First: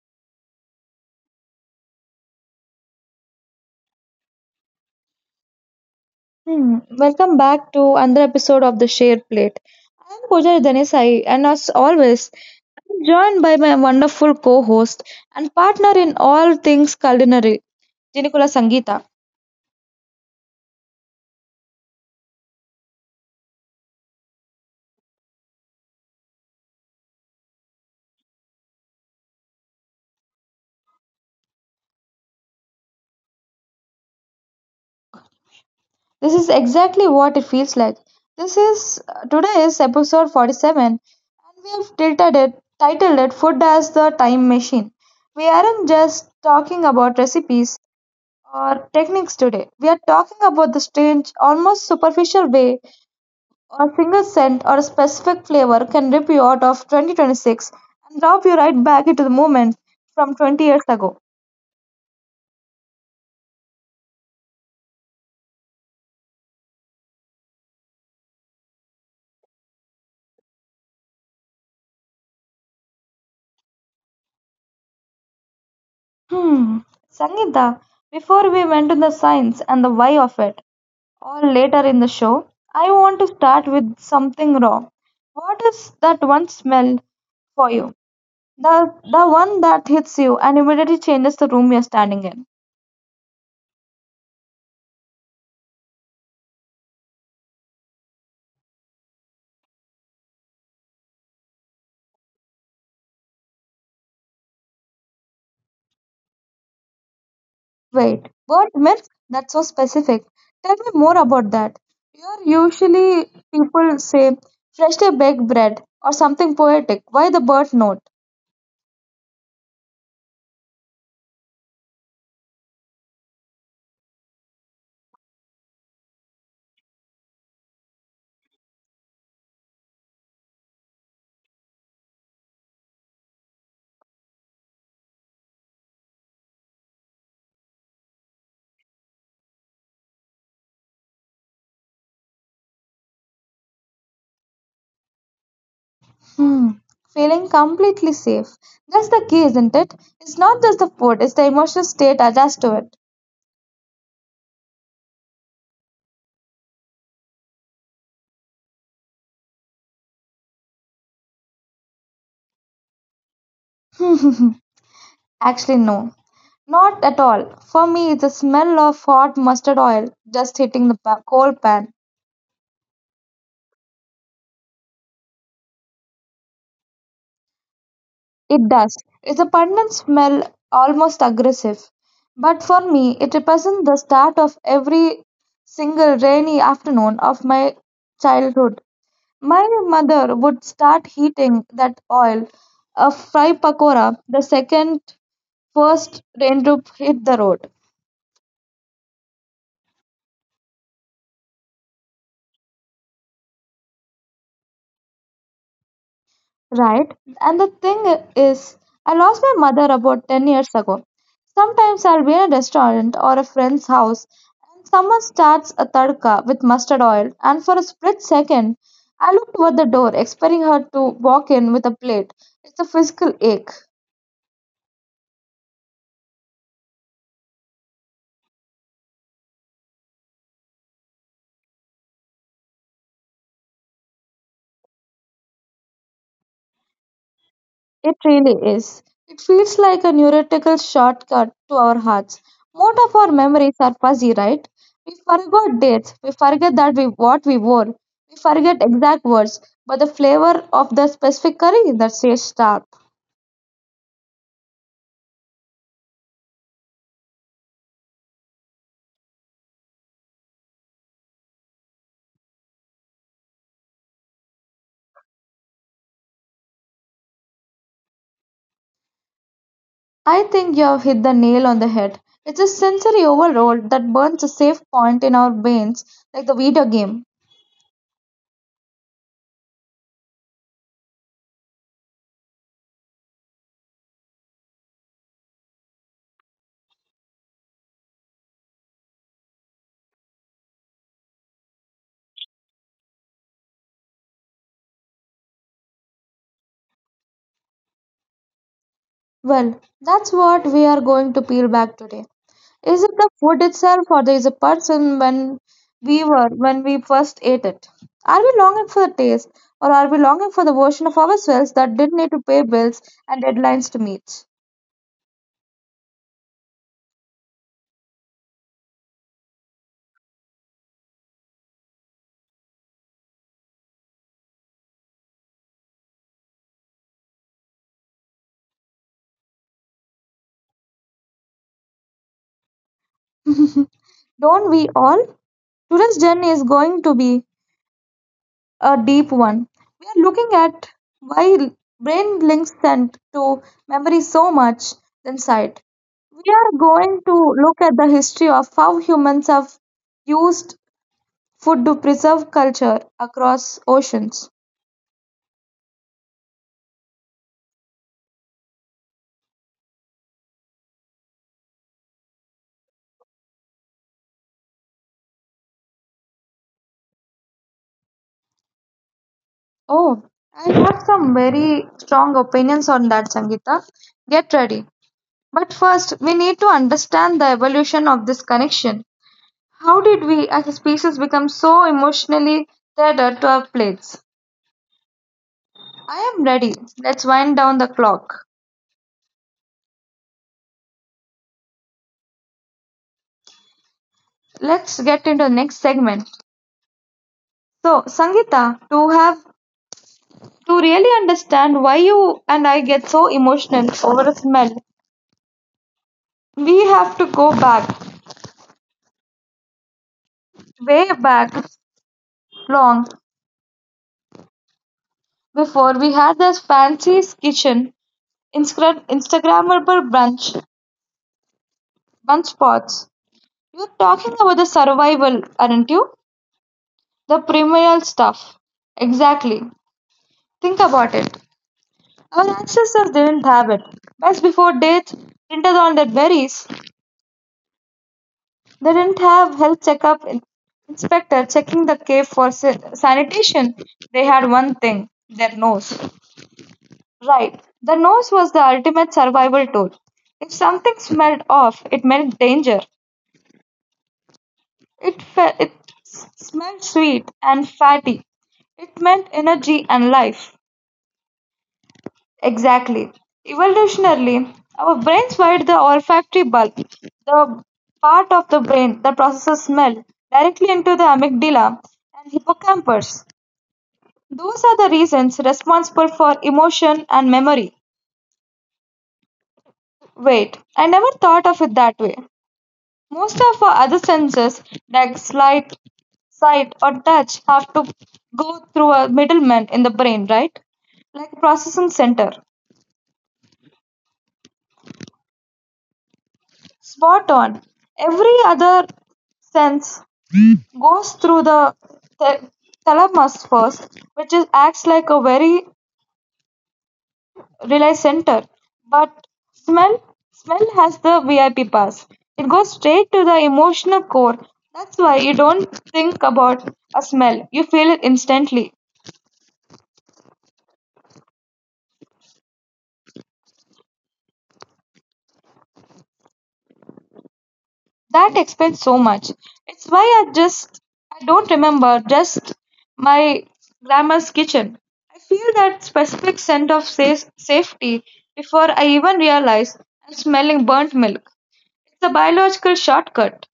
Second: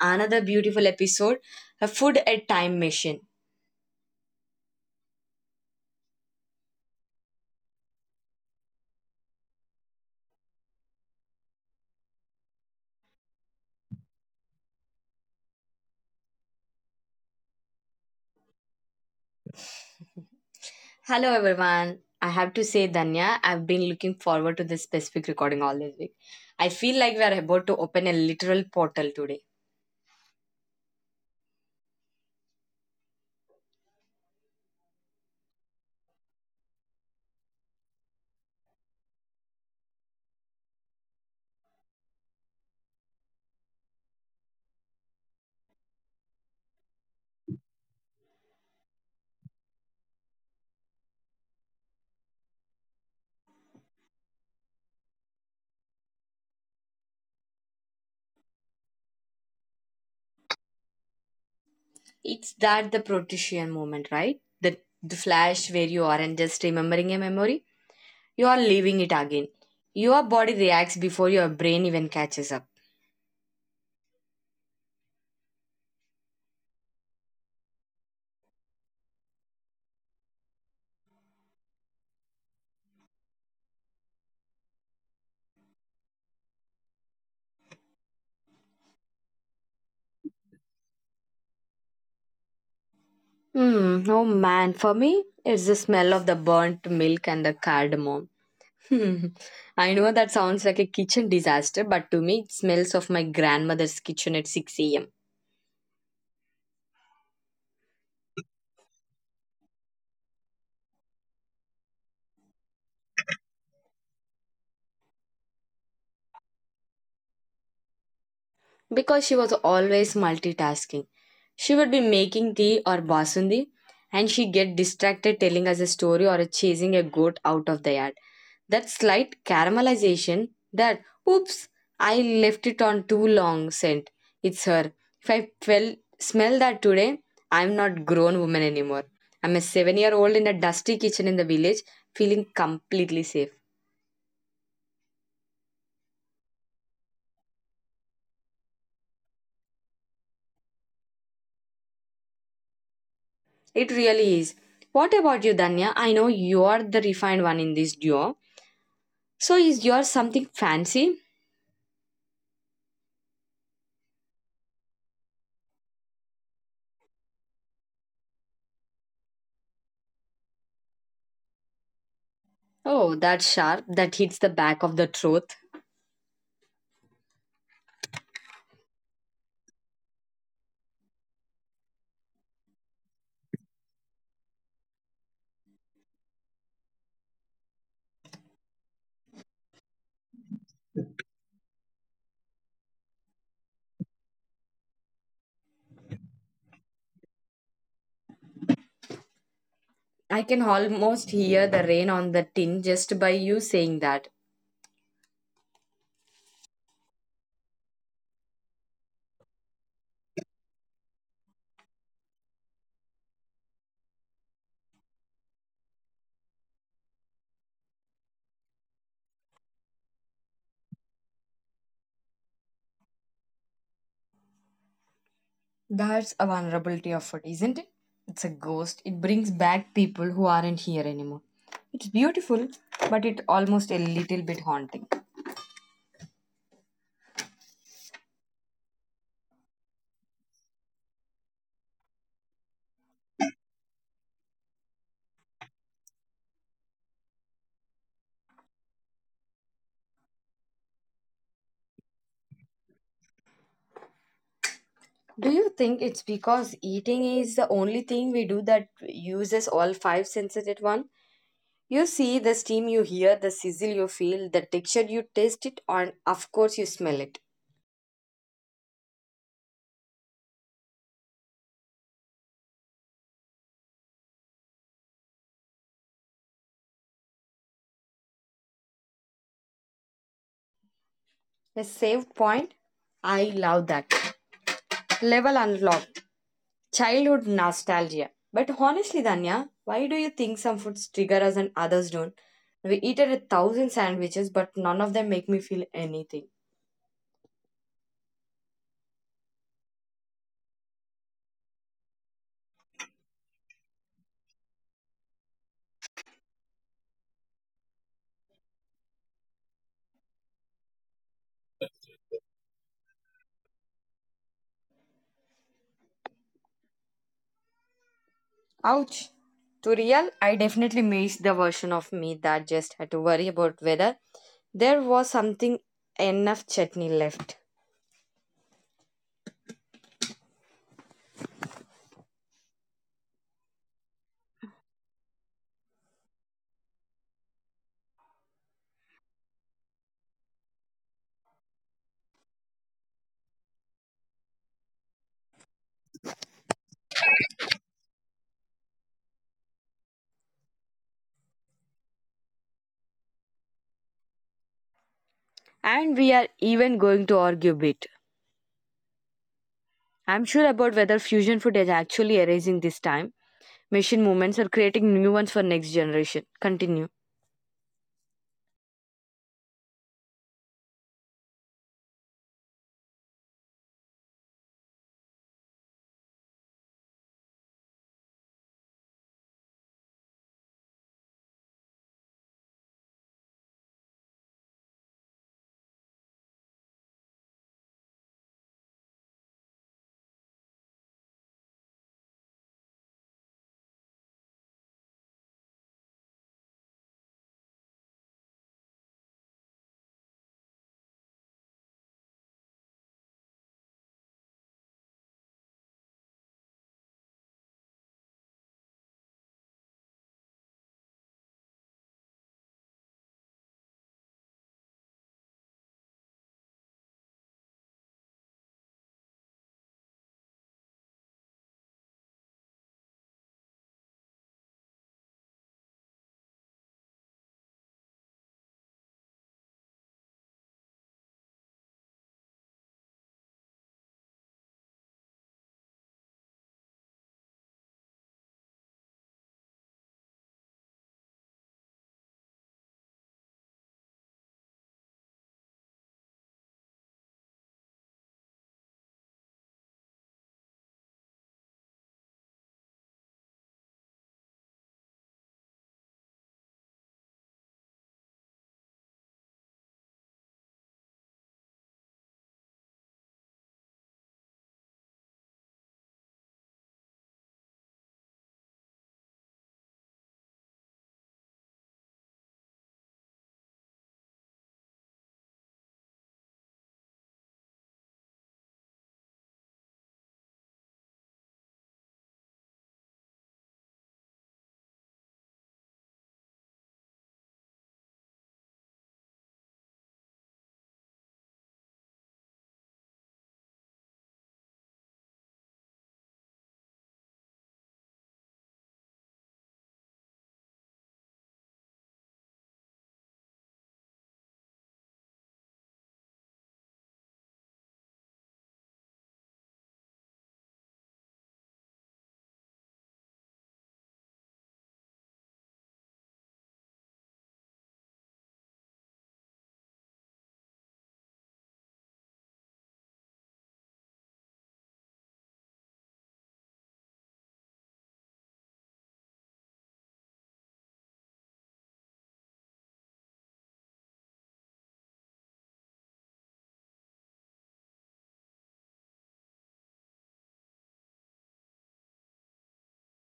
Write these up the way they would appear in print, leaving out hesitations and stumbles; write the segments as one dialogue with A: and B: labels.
A: another beautiful episode, a food at time machine.
B: Hmm. Welcome back to another episode of the Share Plate. I'm Pooja Dhanesai, and as always, I'm joined by my wonderful co-host and partner in all things culinary, Jinikula Sangeeta.
A: Hello everyone, I have to say Danya, I've been looking forward to this specific recording all this week. I feel like we are about to open a literal portal today.
B: This is exactly what it feels like. This is today is episode 47, and we have titled it "Food as the Time Machine." We aren't just talking about recipes or techniques today. We are talking about the strange, almost superficial way a single scent or a specific flavor can rip you out of 2026 and drop you right back into the moment from 20 years ago.
A: It's that the Protean moment, right? The flash where you aren't just remembering a memory, you are living it again. Your body reacts before your brain even catches up.
B: Hmm, Sangeeta, before we went to the science and the why of it, or later in the show, I want to start with something raw. What is that one smell for you? The one that hits you and immediately changes the room you're standing in.
A: Hmm. Oh man, for me, it's the smell of the burnt milk and the cardamom. Hmm. I know that sounds like a kitchen disaster, but to me, it smells of my grandmother's kitchen at 6 a.m.
B: Wait, what myth? That's so specific. Tell me more about that. Here, usually people say freshly baked bread or something poetic. Why the bird note?
A: Because she was always multitasking. She would be making tea or basundi and she get distracted telling us a story or chasing a goat out of the yard. That slight caramelization, that oops, I left it on too long scent. It's her. If I fell, smell that today, I'm not grown woman anymore. I'm a 7 year old in a dusty kitchen in the village, feeling completely safe.
B: Hmm. Feeling completely safe. That's the key, isn't it? It's not just the food, it's the emotional state attached to it.
A: It really is. What about you, Danya? I know you are the refined one in this duo. So is yours something fancy?
B: Actually, no. Not at all. For me, it's the smell of hot mustard oil just hitting the cold pan.
A: Oh, that sharp. That hits the back of the truth.
B: It does. It's a pungent smell, almost aggressive. But for me, it represents the start of every single rainy afternoon of my childhood. My mother would start heating that oil, a fry pakora, the second first raindrop hit the road.
A: I can almost hear the rain on the tin just by you saying that.
B: Right. And the thing is, I lost my mother about 10 years ago. Sometimes I'll be in a restaurant or a friend's house and someone starts a tadka with mustard oil, and for a split second, I look toward the door, expecting her to walk in with a plate. It's a physical ache.
A: That's a vulnerability of it, isn't it? It's a ghost. It brings back people who aren't here anymore. It's beautiful, but it almost a little bit haunting.
B: It really is. It feels like a neurological shortcut to our hearts. Most of our memories are fuzzy, right? We forgot dates. We forget that we what we wore. We forget exact words, but the flavor of the specific curry that stays sharp.
A: Do you think it's because eating is the only thing we do that uses all five senses at once? You see the steam you hear, the sizzle you feel, the texture you taste it, and of course you smell it.
B: I think you have hit the nail on the head. It's a sensory overload that burns a safe point in our brains like the video game.
A: A save point? I love that. Level unlocked. Childhood nostalgia. But honestly, Danya, why do you think some foods trigger us and others don't? We eaten a thousand sandwiches, but none of them make me feel anything.
B: Well, that's what we are going to peel back today. Is it the food itself or there is a person when we first ate it? Are we longing for the taste or are we longing for the version of ourselves that didn't need to pay bills and deadlines to meet?
A: Ouch. To real, I definitely miss the version of me that just had to worry about whether there was something enough chutney left.
B: Don't we all? Today's journey is going to be a deep one. We are looking at why brain links scent to memory so much than sight. We are going to look at the history of how humans have used food to preserve culture across oceans.
A: And we are even going to argue a bit. I'm sure about whether fusion food is actually erasing this time. Machine movements are creating new ones for next generation. Continue.
B: Oh, I have some very strong opinions on that, Sangeeta. Get ready. But first, we need to understand the evolution of this connection. How did we as a species become so emotionally tethered to our plates? I am ready. Let's wind down the clock. Let's get into the next segment. So, Sangeeta, to really understand why you and I get so emotional over a smell, we have to go back way back long before we had this fancy kitchen Instagrammable brunch bunch spots. You're talking about the survival, aren't you? The primal stuff. Exactly. Think about it. Our ancestors didn't have it. Best before dates printed on their berries. They didn't have health checkup inspector checking the cave for sanitation. They had one thing: their nose. Right. The nose was the ultimate survival tool. If something smelled off, it meant danger. It, smelled sweet and fatty. It meant energy and life. Exactly. Evolutionarily, our brains wired the olfactory bulb, the part of the brain that processes smell, directly into the amygdala and hippocampus. Those are the reasons responsible for emotion and memory. Wait, I never thought of it that way. Most of our other senses, like sight or touch, have to go through a middleman in the brain, right? Like a processing center. Spot on. Every other sense goes through the th- thalamus first, which is, acts like a very relay center. But smell, smell has the VIP pass. It goes straight to the emotional core. That's why you don't think about a smell. You feel it instantly. That explains so much. It's why I just I don't remember just my grandma's kitchen. I feel that specific scent of safety before I even realize I'm smelling burnt milk. It's a biological shortcut.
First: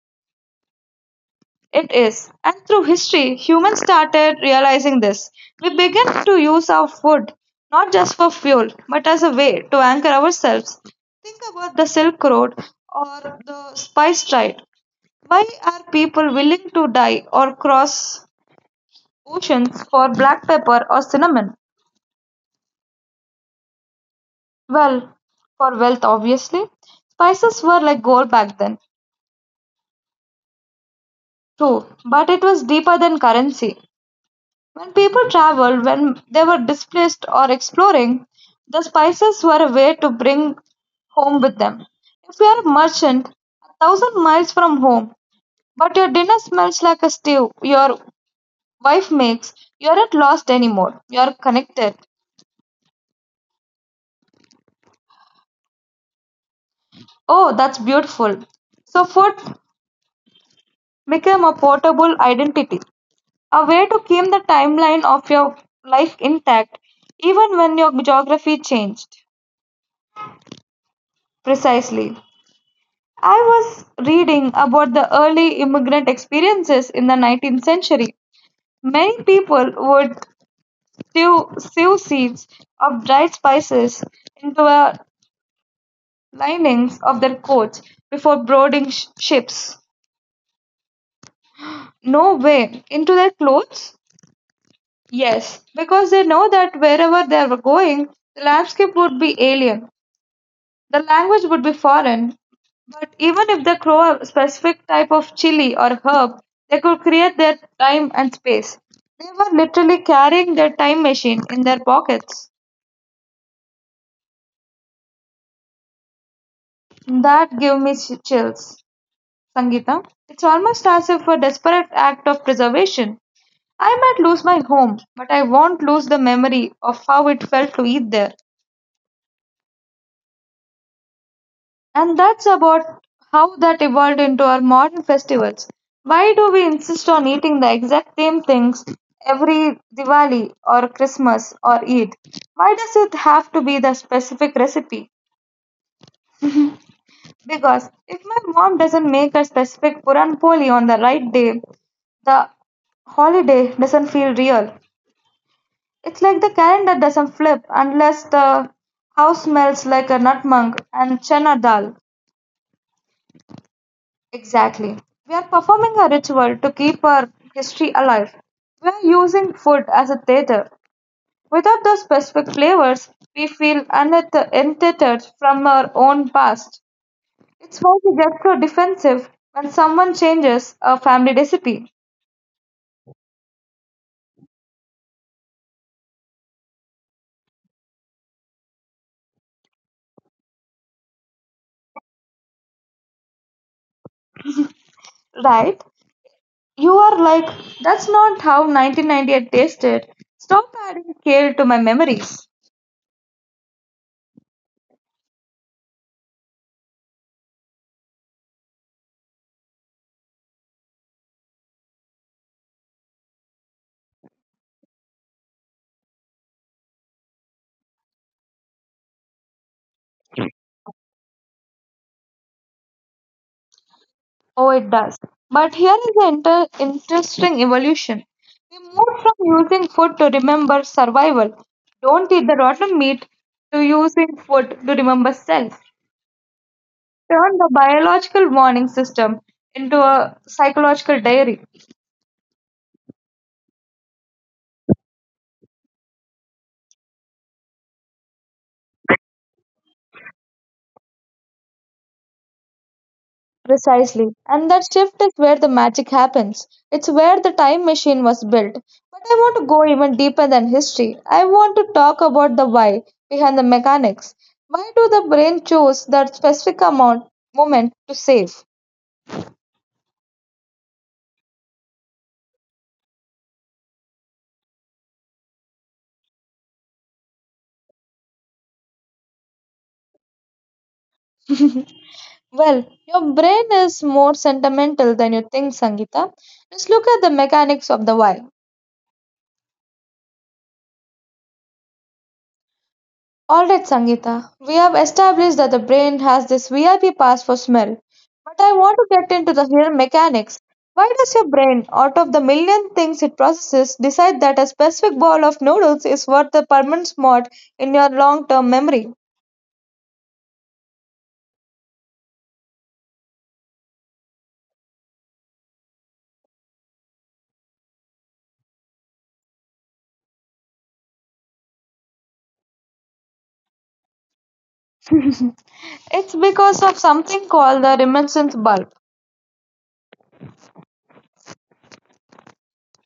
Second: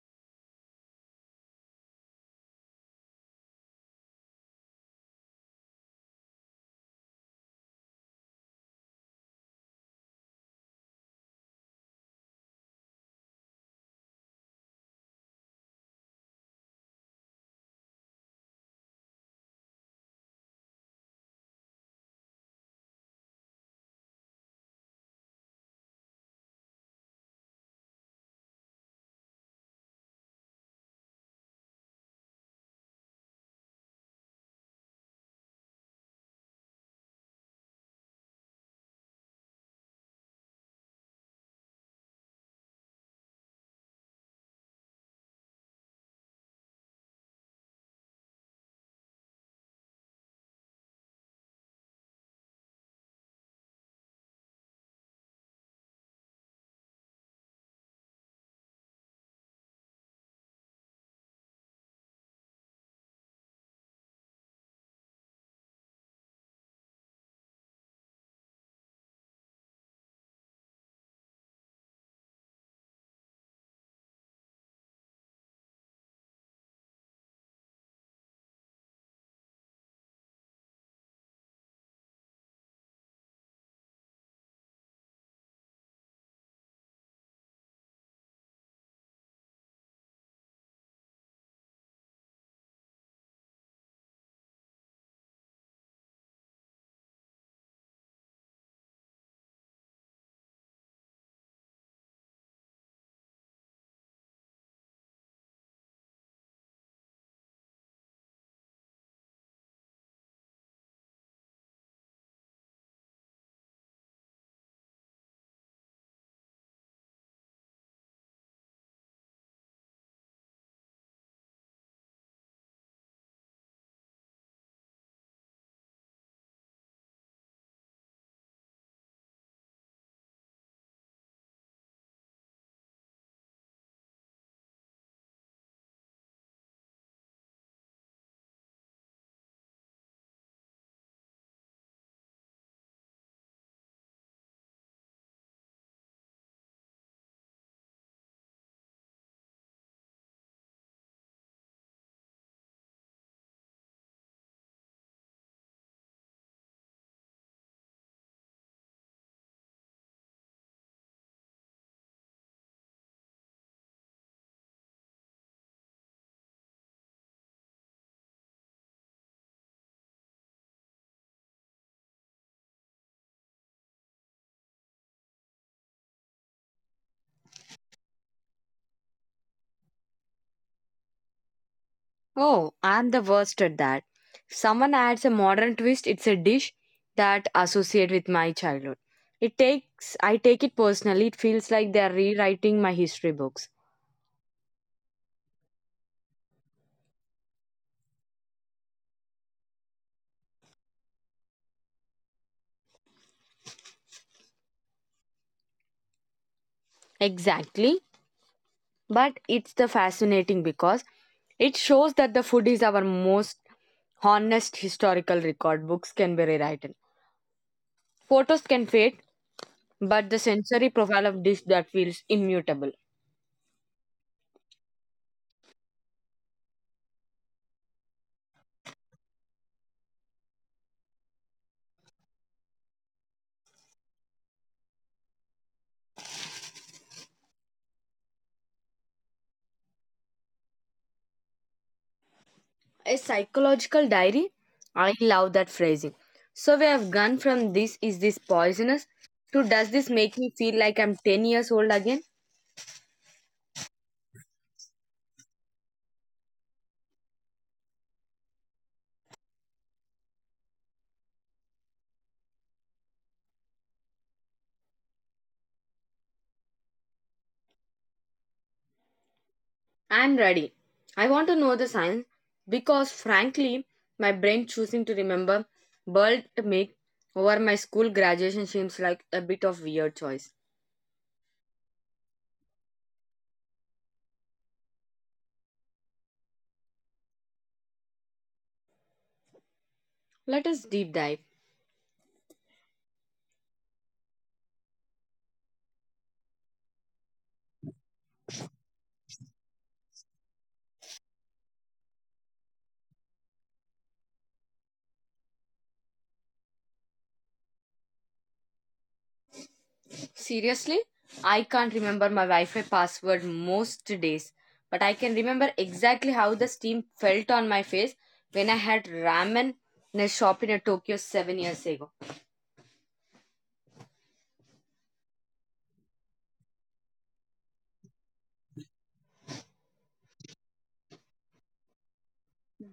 B: It is. And through history, humans started realizing this. We began to use our food not just for fuel, but as a way to anchor ourselves. Think about the Silk Road or the spice trade. Why are people willing to die or cross oceans for black pepper or cinnamon? Well, for wealth, obviously. Spices were like gold back then, too, but it was deeper than currency. When people traveled, when they were displaced or exploring, the spices were a way to bring home with them. If you are a merchant, a thousand miles from home, but your dinner smells like a stew your wife makes, you aren't lost anymore. You are connected. Oh, that's beautiful. So, food became a portable identity, a way to keep the timeline of your life intact even when your geography changed. Precisely. I was reading about the early immigrant experiences in the 19th century. Many people would sew stew seeds of dried spices into the linings of their coats before boarding ships. No way, into their clothes? Yes, because they know that wherever they were going, the landscape would be alien, the language would be foreign. But even if they grow a specific type of chili or herb, they could create their time and space. They were literally carrying their time machine in their pockets. That gave me chills, Sangeeta. It's almost as if a desperate act of preservation. I might lose my home, but I won't lose the memory of how it felt to eat there. And that's about how that evolved into our modern festivals. Why do we insist on eating the exact same things every Diwali or Christmas or Eid? Why does it have to be the specific recipe? Because if my mom doesn't make a specific Puran Poli on the right day, the holiday doesn't feel real. It's like the calendar doesn't flip unless the house smells like a nutmeg and chana dal. Exactly. We are performing a ritual to keep our history alive. We are using food as a theater. Without those specific flavors, we feel untethered from our own past. It's why we get so defensive when someone changes a family recipe,
A: Oh, I'm the worst at that. If someone adds a modern twist, it's a dish that associate with my childhood. It takes I take it personally. It feels like they are rewriting my history books.
B: right? You are like, that's not how 1998 tasted. Stop adding kale to my memories.
A: Exactly. But it's the fascinating because it shows that the food is our most honest historical record. Books can be rewritten. Photos can fade, but the sensory profile of dish that feels immutable.
B: Oh, it does. But here is an interesting evolution. We moved from using food to remember survival. Don't eat the rotten meat to using food to remember self. Turn the biological warning system into a psychological diary.
A: A psychological diary? I love that phrasing. So we have gone from this poisonous to does this make me feel like I'm 10 years old again?
B: Precisely. And that shift is where the magic happens. It's where the time machine was built. But I want to go even deeper than history. I want to talk about the why behind the mechanics. Why do the brain choose that specific amount moment to save?
A: I'm ready. I want to know the science because frankly, my brain choosing to remember world make over my school graduation seems like a bit of weird choice.
B: Well, your brain is more sentimental than you think, Sangeeta. Let's look at the mechanics of the why.
A: Let us deep dive.
B: Alright, Sangeeta, we have established that the brain has this VIP pass for smell. But I want to get into the here mechanics. Why does your brain, out of the million things it processes, decide that a specific bowl of noodles is worth the permanent spot in your long term memory?
A: Seriously, I can't remember my Wi Fi password most days, but I can remember exactly how the steam felt on my face when I had ramen in a shop in a Tokyo 7 years ago.
B: It's because of something called the reminiscence bulb.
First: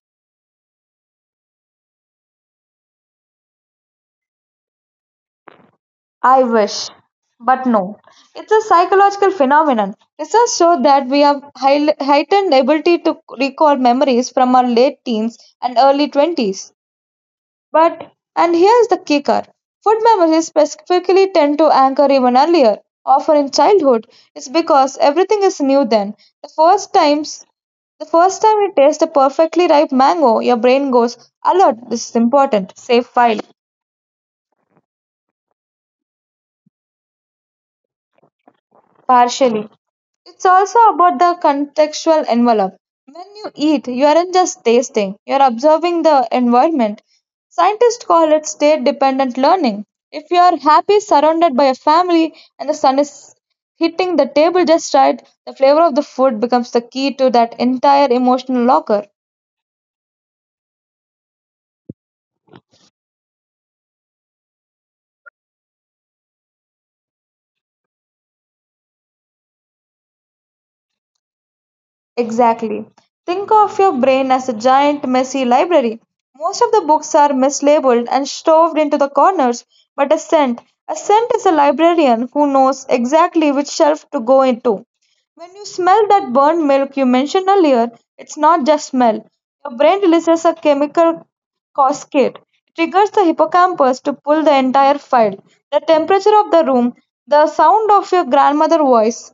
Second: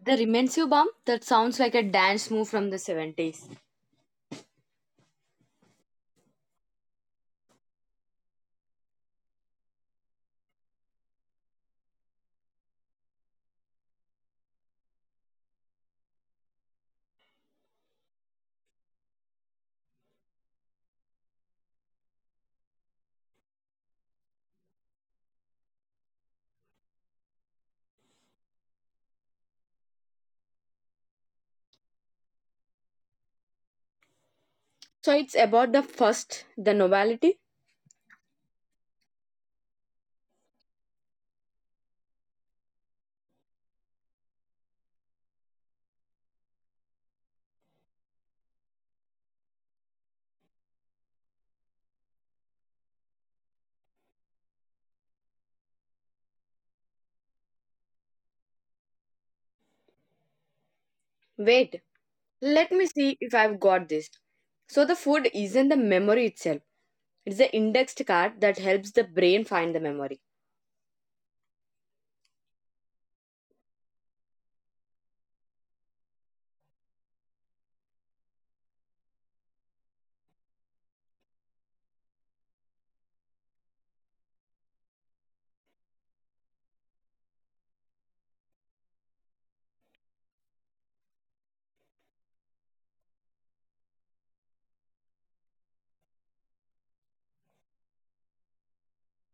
A: The Rimensu bomb that sounds like a dance move from the 70s.
B: I wish, but no. It's a psychological phenomenon. Research shows that we have heightened ability to recall memories from our late teens and early 20s. But, and here's the kicker food memories specifically tend to anchor even earlier, often in childhood. It's because everything is new then. The first times the first time you taste a perfectly ripe mango, your brain goes, alert, this is important, save file.
A: So it's about the first, the novelty.
B: Partially. It's also about the contextual envelope. When you eat, you aren't just tasting, you're observing the environment. Scientists call it state dependent learning. If you are happy surrounded by a family and the sun is hitting the table just right, the flavor of the food becomes the key to that entire emotional locker.
A: Wait, let me see if I've got this. So the food isn't the memory itself, it's the indexed card that helps the brain find the memory.
B: Exactly. Think of your brain as a giant, messy library. Most of the books are mislabeled and shoved into the corners, but a scent is a librarian who knows exactly which shelf to go into. When you smell that burnt milk you mentioned earlier, it's not just smell. Your brain releases a chemical cascade. It triggers the hippocampus to pull the entire file. The temperature of the room, the sound of your grandmother's voice,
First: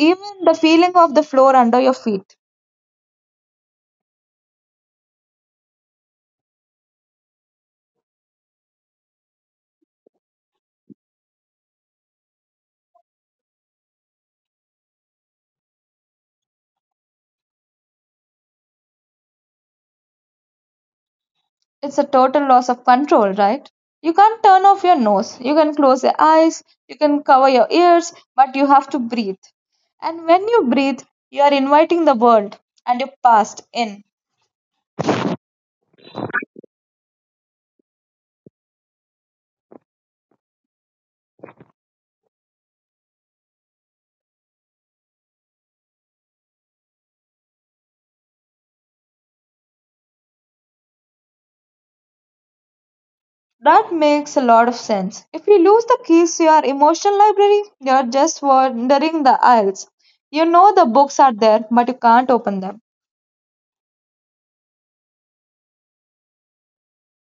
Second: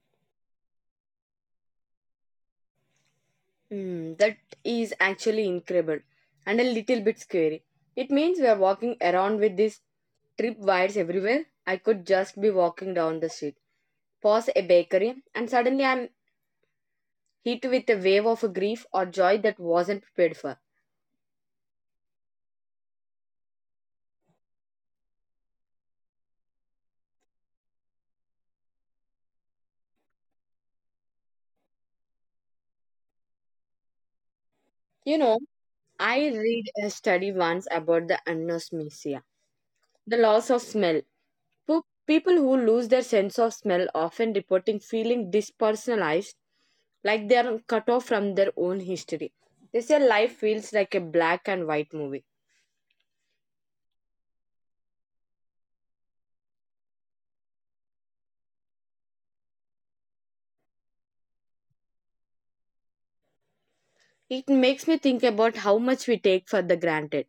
B: even the feeling of the floor under your feet.
A: Hmm, that is actually incredible and a little bit scary. It means we are walking around with these trip wires everywhere. I could just be walking down the street, pause a bakery, and suddenly I'm hit with a wave of grief or joy that wasn't prepared for.
B: It's a total loss of control, right? You can't turn off your nose. You can close your eyes, you can cover your ears, but you have to breathe. And when you breathe, you are inviting the world and your past in.
A: You know, I read a study once about the anosmia, the loss of smell. People who lose their sense of smell often reporting feeling dispersonalized like they are cut off from their own history. They say life feels like a black and white movie.
B: That makes a lot of sense. If you lose the keys to your emotional library, you are just wandering the aisles. You know the books are there, but you can't open them.
A: It makes me think about how much we take for the granted.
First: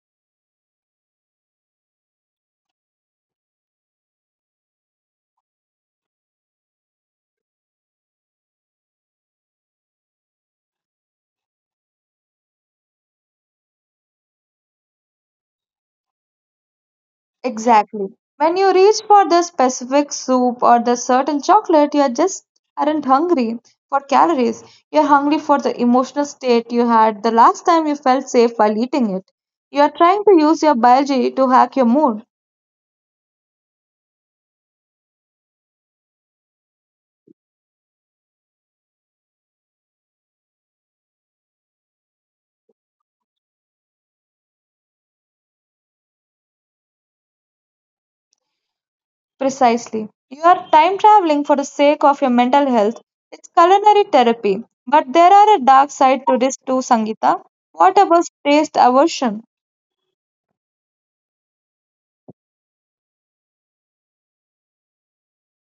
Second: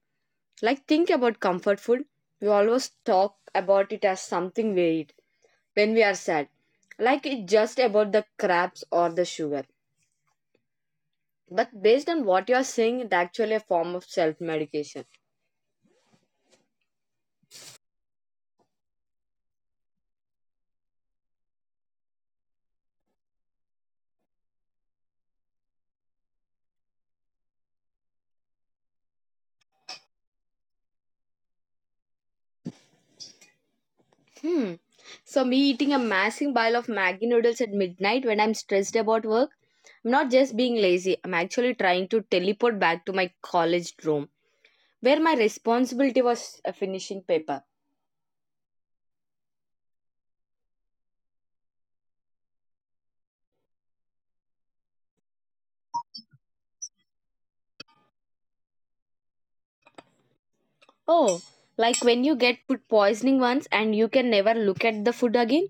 A: Like think about comfort food. We always talk about it as something we eat when we are sad. Like it's just about the crabs or the sugar. But based on what you are saying, it's actually a form of self medication.
B: Exactly. When you reach for the specific soup or the certain chocolate, you are just aren't hungry for calories. You're hungry for the emotional state you had the last time you felt safe while eating it. You are trying to use your biology to hack your mood.
A: Hmm. So me eating a massive bowl of Maggi noodles at midnight when I'm stressed about work, I'm not just being lazy. I'm actually trying to teleport back to my college room where my responsibility was a finishing paper.
B: Precisely. You are time traveling for the sake of your mental health. It's culinary therapy. But there are a dark side to this too, Sangita. What about taste aversion?
A: Oh, like when you get food poisoning once and you can never look at the food again?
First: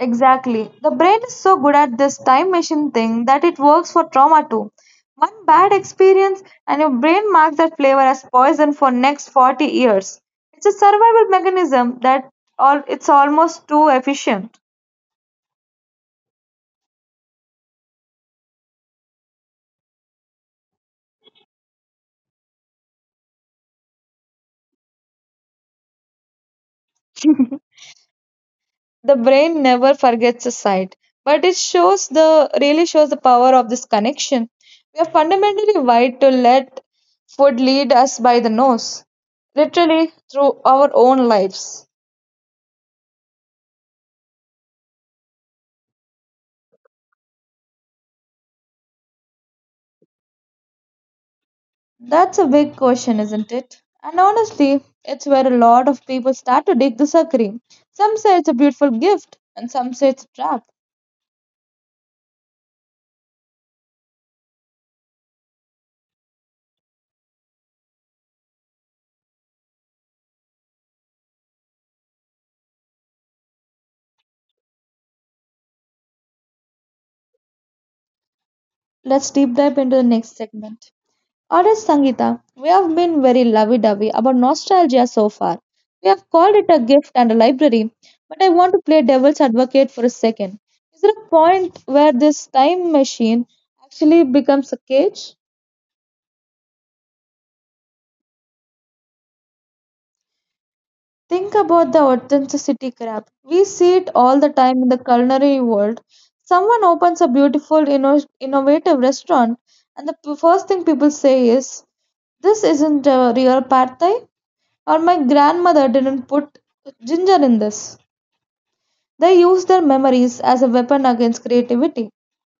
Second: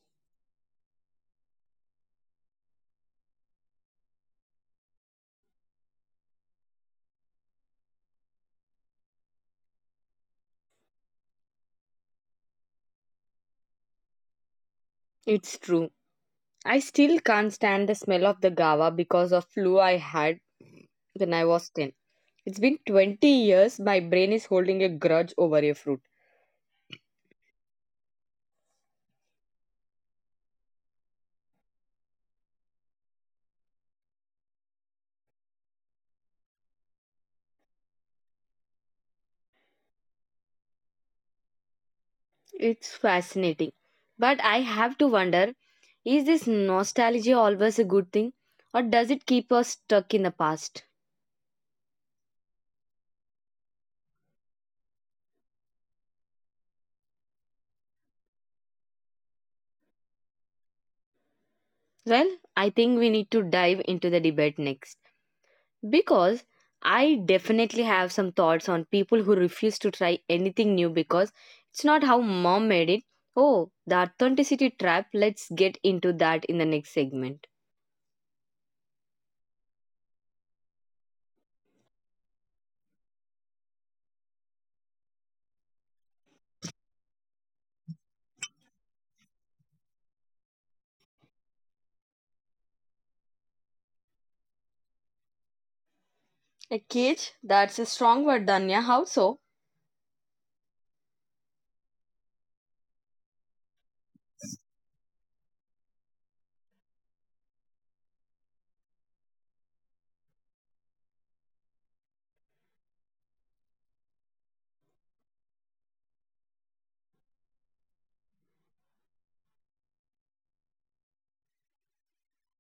B: Exactly. The brain is so good at this time machine thing that it works for trauma too. One bad experience and your brain marks that flavor as poison for next 40 years. It's a survival mechanism that all it's almost too efficient.
A: It's true. I still can't stand the smell of the gawa because of flu I had when I was 10. It's been 20 years my brain is holding a grudge over a fruit.
B: The brain never forgets a sight, but it shows the really shows the power of this connection. We are fundamentally wired to let food lead us by the nose, literally through our own lives.
A: It's fascinating. But I have to wonder is this nostalgia always a good thing or does it keep us stuck in the past?
B: That's a big question, isn't it? And honestly, it's where a lot of people start to dig the suckering. Some say it's a beautiful gift, and some say it's a trap.
A: Well, I think we need to dive into the debate next because I definitely have some thoughts on people who refuse to try anything new because it's not how mom made it. Oh, the authenticity trap. Let's get into that in the next segment.
B: Let's deep dive into the next segment. Alright, Sangeeta, we have been very lovey dovey about nostalgia so far. We have called it a gift and a library, but I want to play devil's advocate for a second. Is there a point where this time machine actually becomes a cage?
A: A cage? That's a strong word, Danya. How so?
B: Think about the authenticity crap. We see it all the time in the culinary world. Someone opens a beautiful, innovative restaurant, and the first thing people say is, "This isn't a real pad thai," or "My grandmother didn't put ginger in this." They use their memories as a weapon against creativity.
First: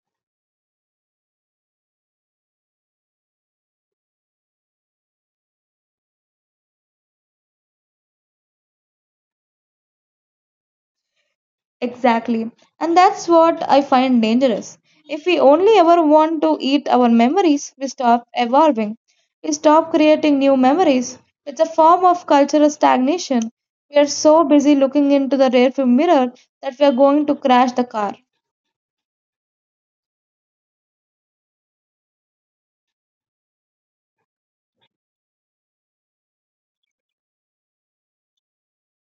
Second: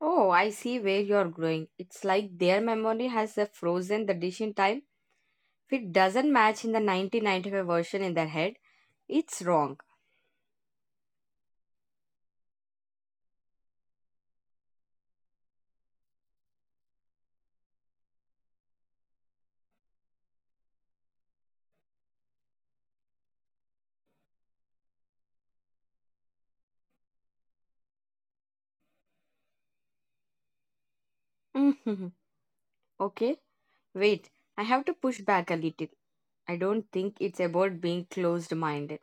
A: Oh, I see where you're growing. It's like their memory has frozen the dish in time. If it doesn't match in the 1995 version in their head, it's wrong.
B: Exactly. And that's what I find dangerous. If we only ever want to eat our memories, we stop evolving. We stop creating new memories. It's a form of cultural stagnation. We are so busy looking into the rear view mirror that we are going to crash the car.
A: Mhm. Okay, wait. I have to push back a little. I don't think it's about being closed minded.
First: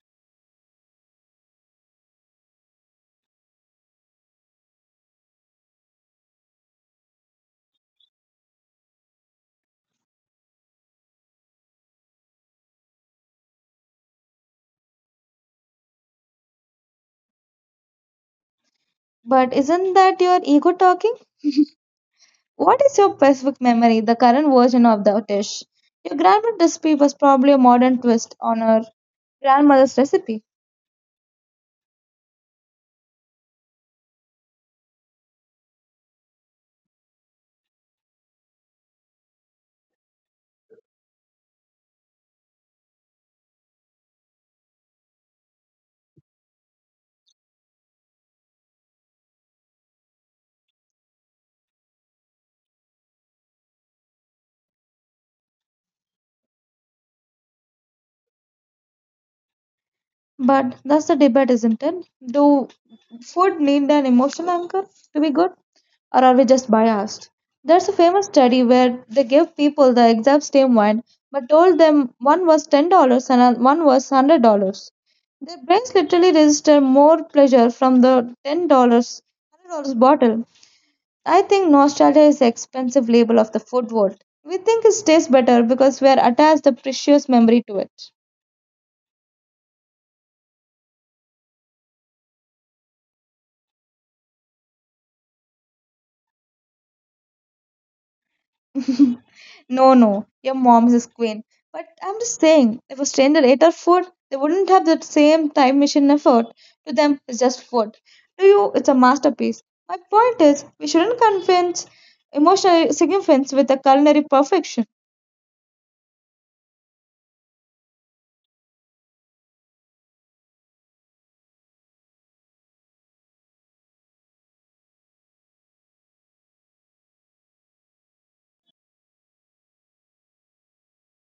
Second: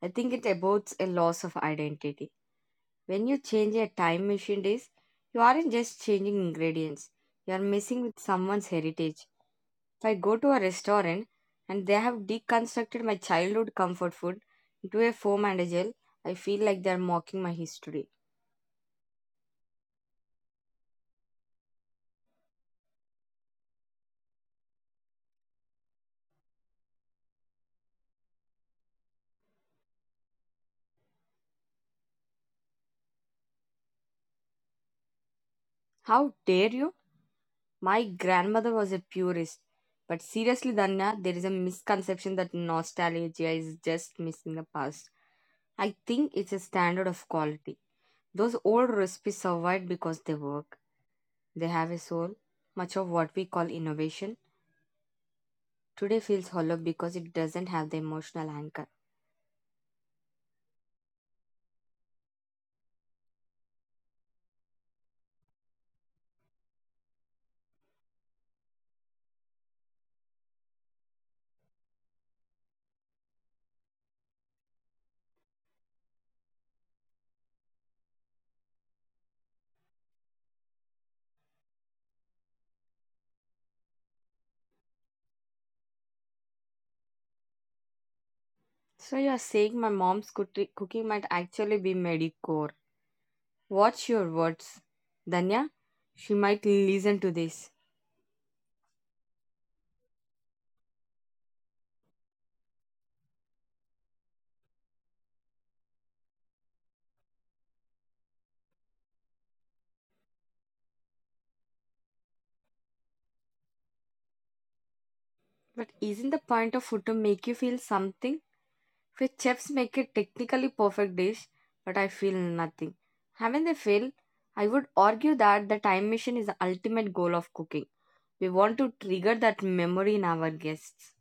A: I think it's about a loss of identity. When you change a time machine dish, you aren't just changing ingredients, you're messing with someone's heritage. If I go to a restaurant and they have deconstructed my childhood comfort food into a foam and a gel, I feel like they're mocking my history.
B: But isn't that your ego talking? What is your specific memory, the current version of the dish? Your grandmother's recipe was probably a modern twist on her grandmother's recipe.
A: How dare you? My grandmother was a purist. But seriously, Danya, there is a misconception that nostalgia is just missing the past. I think it's a standard of quality. Those old recipes survived because they work. They have a soul. Much of what we call innovation today feels hollow because it doesn't have the emotional anchor.
B: But that's the debate, isn't it? Do food need an emotional anchor to be good, or are we just biased? There's a famous study where they gave people the exact same wine but told them one was $10 and one was $100. Their brains literally register more pleasure from the $10, $100 bottle. I think nostalgia is the expensive label of the food world. We think it tastes better because we are attached the precious memory to it.
A: So you're saying my mom's cooking might actually be medicore. Watch your words. Danya, she might listen to this.
B: No, no, your mom's is queen. But I'm just saying, if a stranger ate our food, they wouldn't have that same time machine effort. To them, it's just food. To you, it's a masterpiece. My point is, we shouldn't convince emotional significance with a culinary perfection.
A: But isn't the point of food to make you feel something? If chefs make a technically perfect dish, but I feel nothing. Haven't they failed? I would argue that the time machine is the ultimate goal of cooking. We want to trigger that memory in our guests.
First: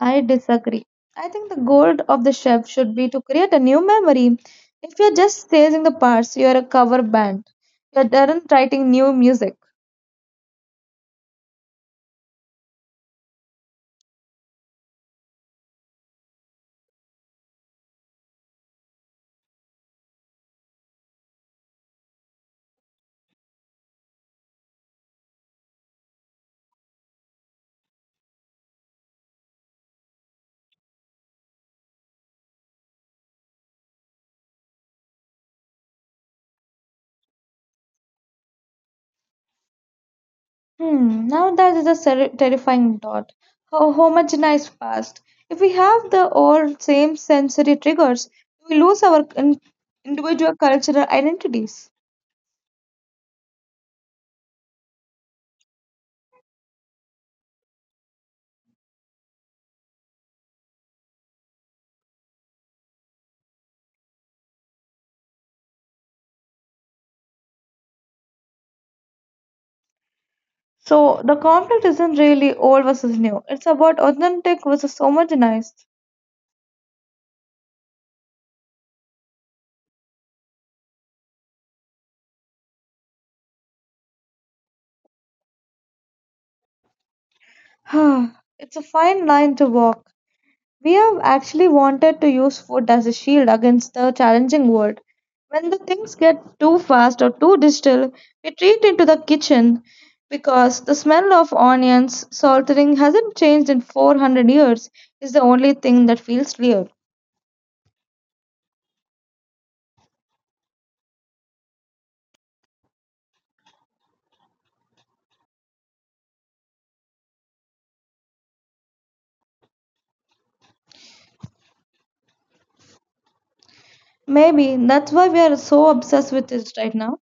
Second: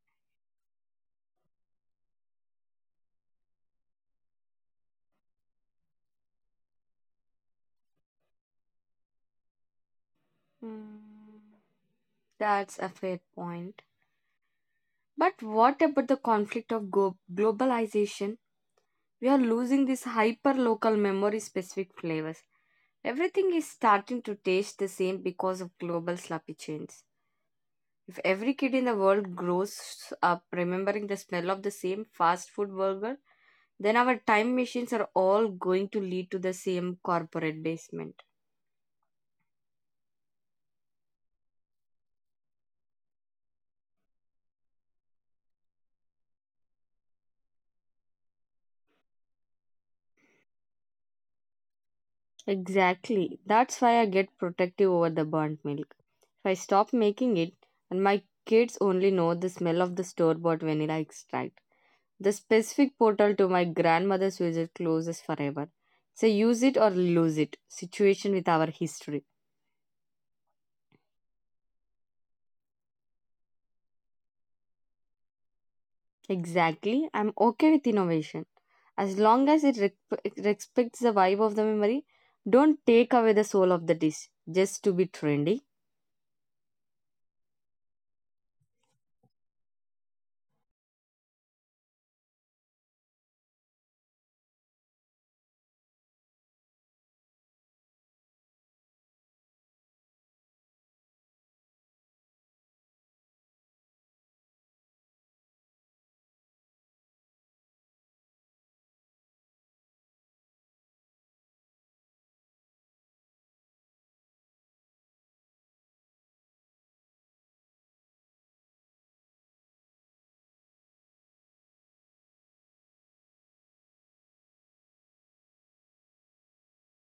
B: I disagree. I think the goal of the chef should be to create a new memory. If you're just staging the parts, you're a cover band. You aren't writing new music.
A: Hmm. That's a fair point. But what about the conflict of globalization? We are losing these hyper local memory specific flavors. Everything is starting to taste the same because of global sloppy chains. If every kid in the world grows up remembering the smell of the same fast food burger, then our time machines are all going to lead to the same corporate basement.
B: Hmm, now that is a terrifying thought. How homogenized past. If we have the all same sensory triggers, we lose our individual cultural identities.
A: Exactly. That's why I get protective over the burnt milk. If I stop making it and my kids only know the smell of the store bought vanilla extract, the specific portal to my grandmother's visit closes forever. So use it or lose it situation with our history.
B: So the conflict isn't really old versus new. It's about authentic versus homogenized.
A: Exactly. I'm okay with innovation. As long as it respects the vibe of the memory, don't take away the soul of the dish just to be trendy.
B: It's a fine line to walk. We have actually wanted to use food as a shield against the challenging world. When the things get too fast or too digital, we retreat into the kitchen because the smell of onions saltering hasn't changed in 400 years is the only thing that feels real. Maybe that's why we are so obsessed with it right now.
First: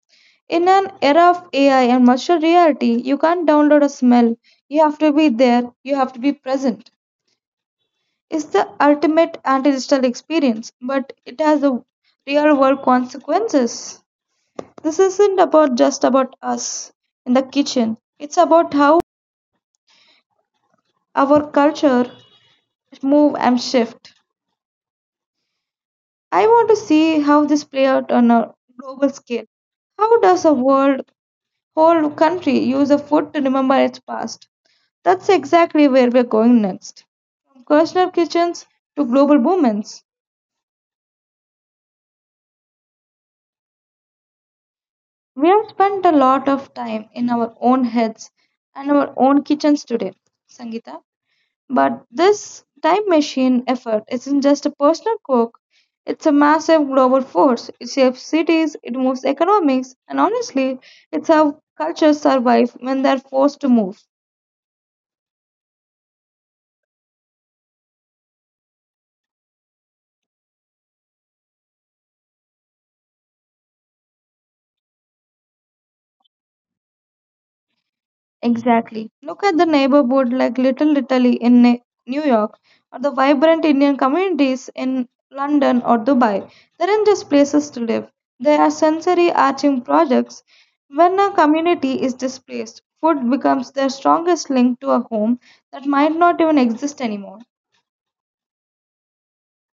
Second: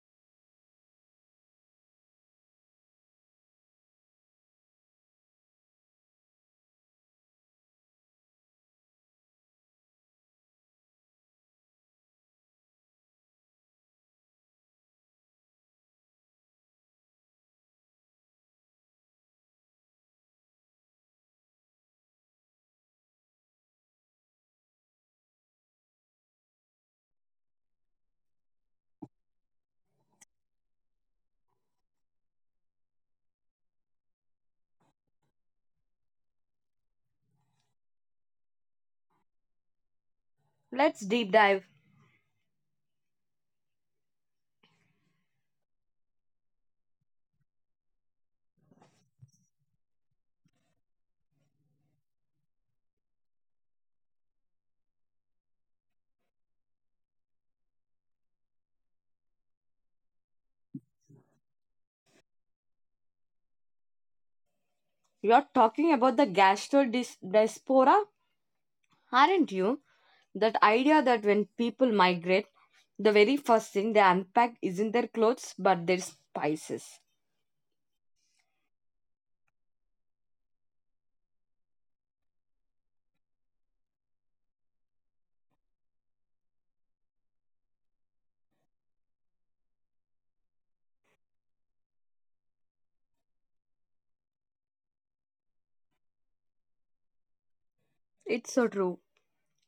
B: In an era of AI and virtual reality, you can't download a smell. You have to be there, you have to be present. Is the ultimate anti digital experience, but it has a real world consequences. This isn't about just about us in the kitchen. It's about how our culture move and shift. I want to see how this play out on a global scale. How does a world whole country use a food to remember its past? That's exactly where we're going next. From personal kitchens to global movements.
A: Let's deep dive.
B: We have spent a lot of time in our own heads and our own kitchens today, Sangeeta. But this time machine effort isn't just a personal quirk; it's a massive global force. It shapes cities, it moves economics, and honestly, it's how cultures survive when they're forced to move.
A: You're talking about the gastro diaspora, aren't you? That idea that when people migrate, the very first thing they unpack isn't their clothes but their spices.
B: Exactly. Look at the neighborhood like Little Italy in New York or the vibrant Indian communities in London or Dubai. They aren't just places to live, they are sensory arching projects. When a community is displaced, food becomes their strongest link to a home that might not even exist anymore.
A: It's so true.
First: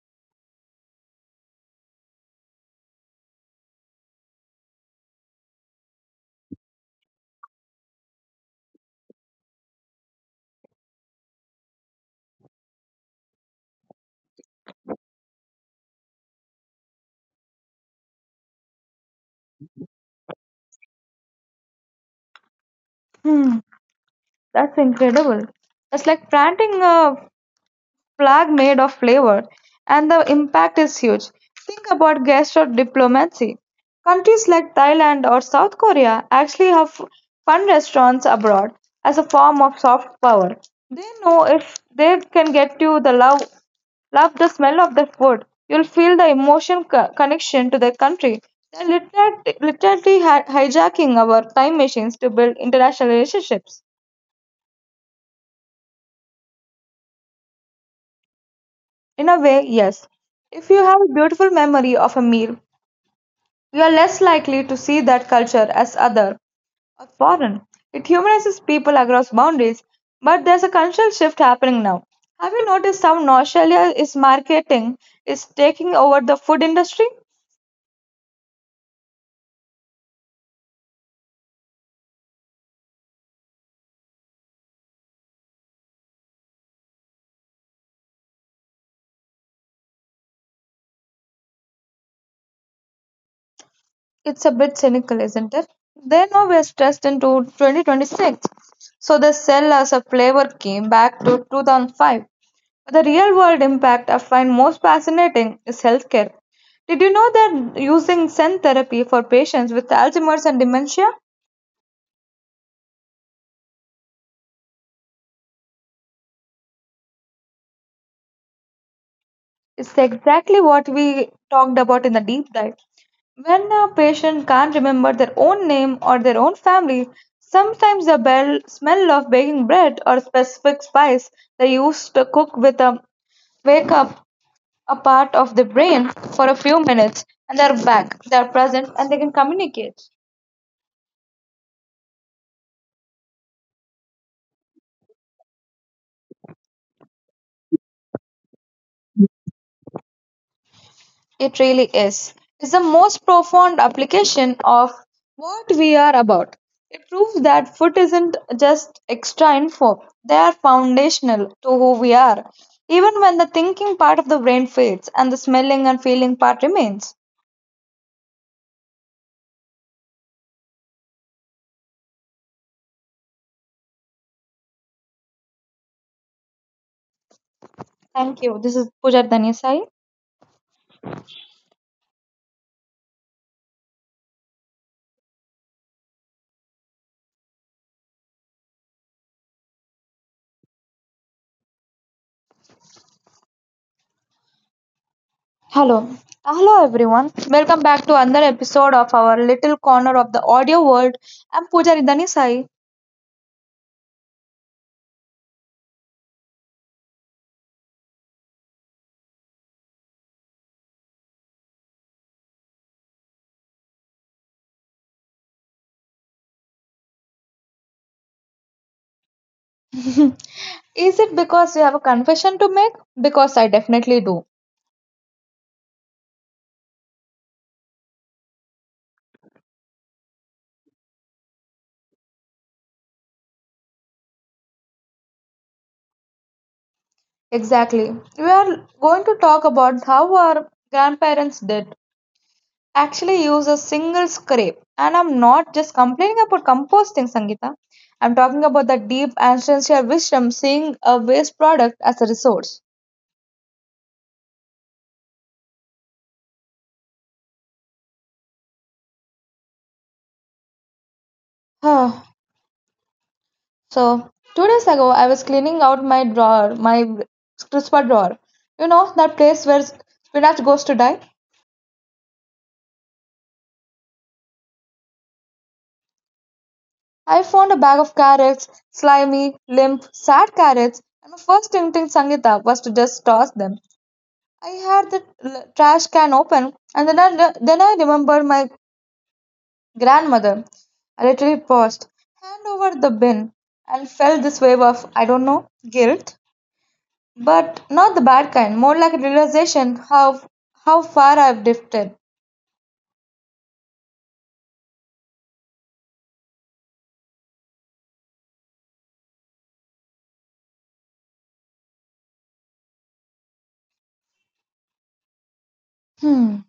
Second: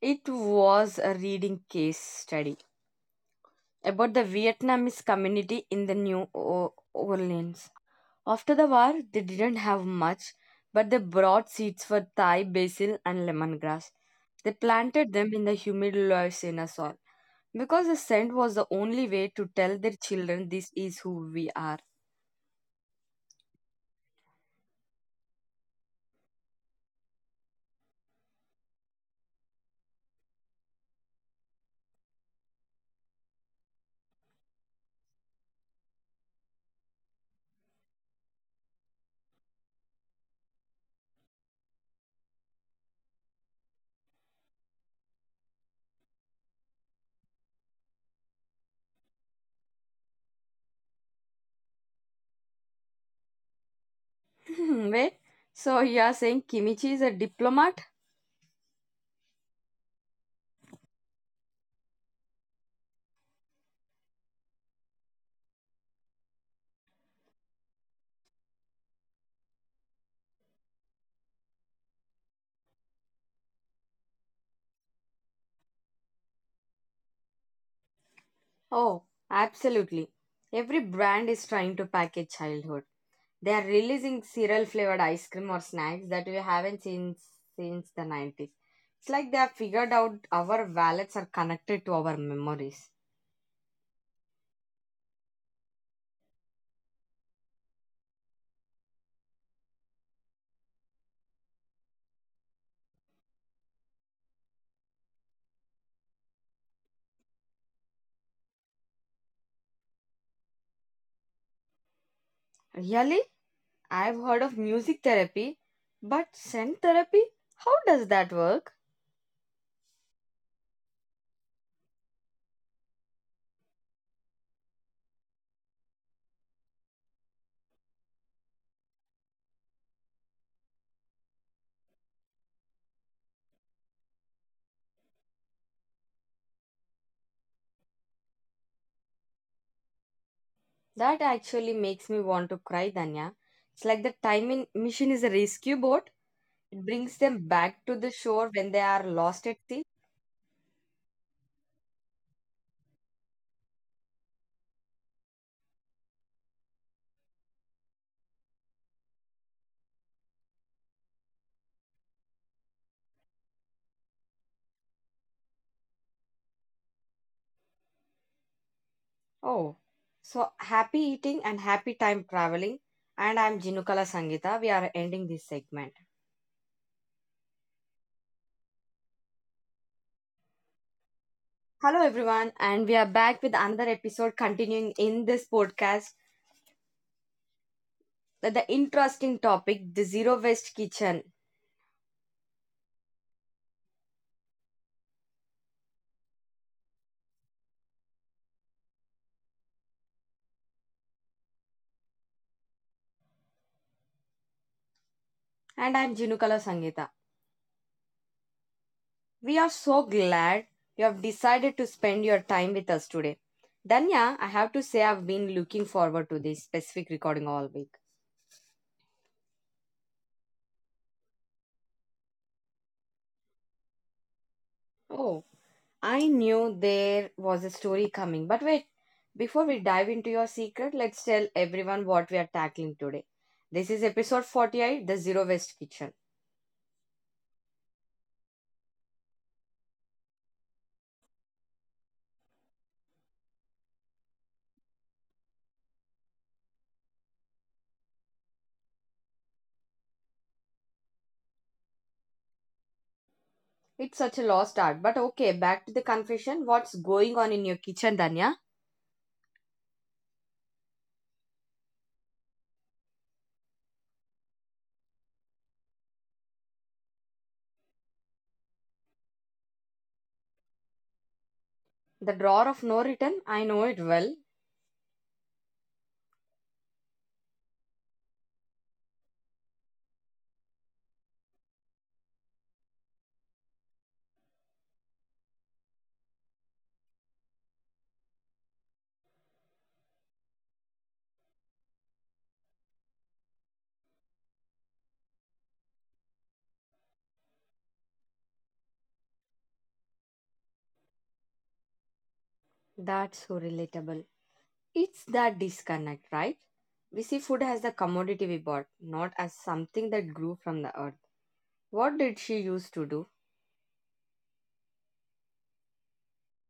A: It was a reading case study about the Vietnamese community in the Orleans. After the war, they didn't have much, but they brought seeds for Thai basil and lemongrass. They planted them in the humid Louisiana soil because the scent was the only way to tell their children this is who we are.
B: Hmm, that's incredible. It's like planting a flag made of flavor, and the impact is huge. Think about gesture diplomacy. Countries like Thailand or South Korea actually have fun restaurants abroad as a form of soft power. They know if they can get you the love, love the smell of the food, you'll feel the emotion connection to the country. They're literally hijacking our time machines to build international relationships.
A: Hmm, wait, so you are saying Kimichi is a diplomat?
B: In a way, yes. If you have a beautiful memory of a meal, we are less likely to see that culture as other or foreign. It humanizes people across boundaries, but there's a cultural shift happening now. Have you noticed how Australia is marketing is taking over the food industry?
A: Oh, absolutely. Every brand is trying to package childhood. They are releasing cereal flavored ice cream or snacks that we haven't seen since the 90s. It's like they have figured out our wallets are connected to our memories.
B: It's a bit cynical, isn't it? They know we're stressed into 2026, so they sell us a flavor came back to 2005. The real world impact I find most fascinating is healthcare. Did you know that using Zen therapy for patients with Alzheimer's and dementia
A: Really? I've heard of music therapy, but scent therapy? How does that work?
B: is exactly what we talked about in the deep dive? When a patient can't remember their own name or their own family, sometimes the bell, smell of baking bread or specific spice they used to cook with a wake up a part of the brain for a few minutes and they're back, they're present, and they can communicate.
A: That actually makes me want to cry, Danya. It's like the time machine is a rescue boat. It brings them back to the shore when they are lost at sea.
B: It really is. It's the most profound application of what we are about. It proves that food isn't just extra info, they are foundational to who we are. Even when the thinking part of the brain fades and the smelling and feeling part remains.
A: Oh, so happy eating and happy time traveling. And I'm Jinukala Sangita. We are ending this segment.
B: Thank you. This is Pooja Dhanisai.
A: Hello, everyone, and we are back with another episode continuing in this podcast with the interesting topic the zero waste kitchen.
B: Hello. Hello everyone. Welcome back to another episode of our little corner of the audio world. I'm Pujari Dhanisai.
A: And I'm Jinukala Sangita. We are so glad you have decided to spend your time with us today. Danya, I have to say, I've been looking forward to this specific recording all week.
B: Is it because you have a confession to make? Because I definitely do.
A: Oh, I knew there was a story coming, but wait, before we dive into your secret, let's tell everyone what we are tackling today. This is episode 48, The Zero Waste Kitchen.
B: Exactly. We are going to talk about how our grandparents did actually use a single scrape. And I'm not just complaining about composting, Sangeeta. I'm talking about the deep ancestral wisdom seeing a waste product as a resource.
A: It's such a lost art, but okay, back to the confession. What's going on in your kitchen, Danya?
B: Ah, so, 2 days ago, I was cleaning out my drawer, my crisper drawer. You know, that place where spinach goes to die?
A: The drawer of no return, I know it well.
B: I found a bag of carrots, slimy, limp, sad carrots, and my first instinct, Sangeeta, was to just toss them. I had the trash can open, and then I remembered my grandmother. I literally paused, hand over the bin, and felt this wave of, I don't know, guilt, but not the bad kind, more like a realization how far I've drifted.
A: That's so relatable. It's that disconnect, right? We see food as the commodity we bought, not as something that grew from the earth. What did she used to do?
B: Hmm.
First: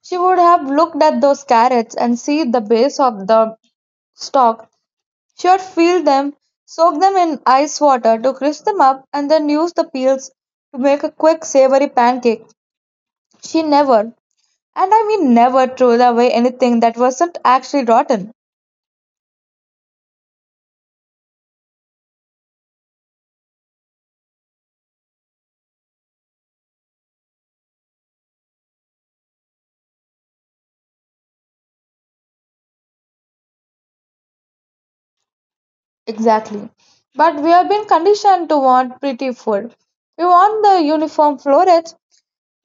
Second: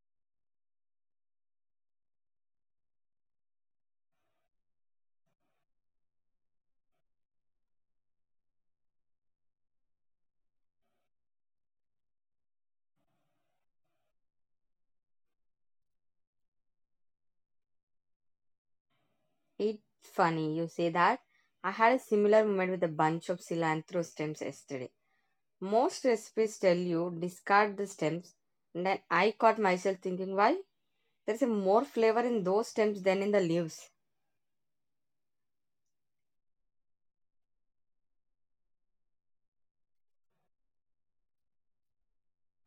B: She would have looked at those carrots and see the base of the stalk. She would peel them, soak them in ice water to crisp them up, and then use the peels to make a quick savory pancake. She never, and I mean never, throws away anything that wasn't actually rotten.
A: It's funny you say that. I had a similar moment with a bunch of cilantro stems yesterday. Most recipes tell you discard the stems, and then I caught myself thinking why? There's a more flavor in those stems than in the leaves.
B: Exactly. But we have been conditioned to want pretty food. We want the uniform florets,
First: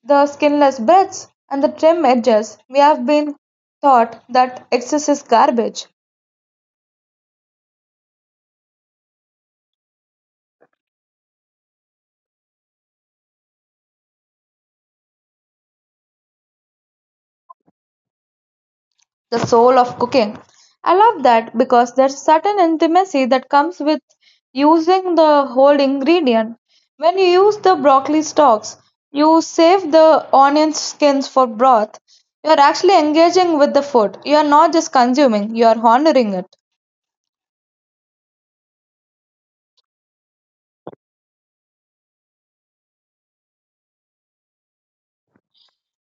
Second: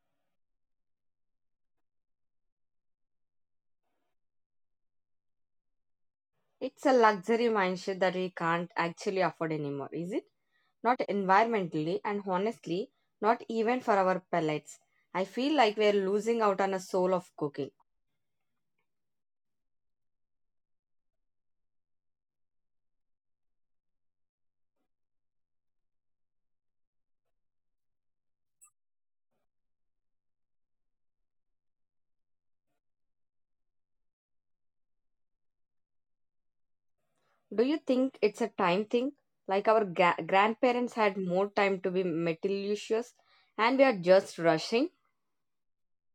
B: the skinless breasts, and the trim edges. We have been taught that excess is garbage.
A: It's a luxury mindset that we can't actually afford anymore, is it? Not environmentally, and honestly, not even for our palates. I feel like we're losing out on a soul of cooking.
B: The soul of cooking. I love that because there's certain intimacy that comes with using the whole ingredient. When you use the broccoli stalks, you save the onion skins for broth. You are actually engaging with the food. You are not just consuming, you are honoring it.
A: Do you think it's a time thing? Like our grandparents had more time to be meticulous and we are just rushing?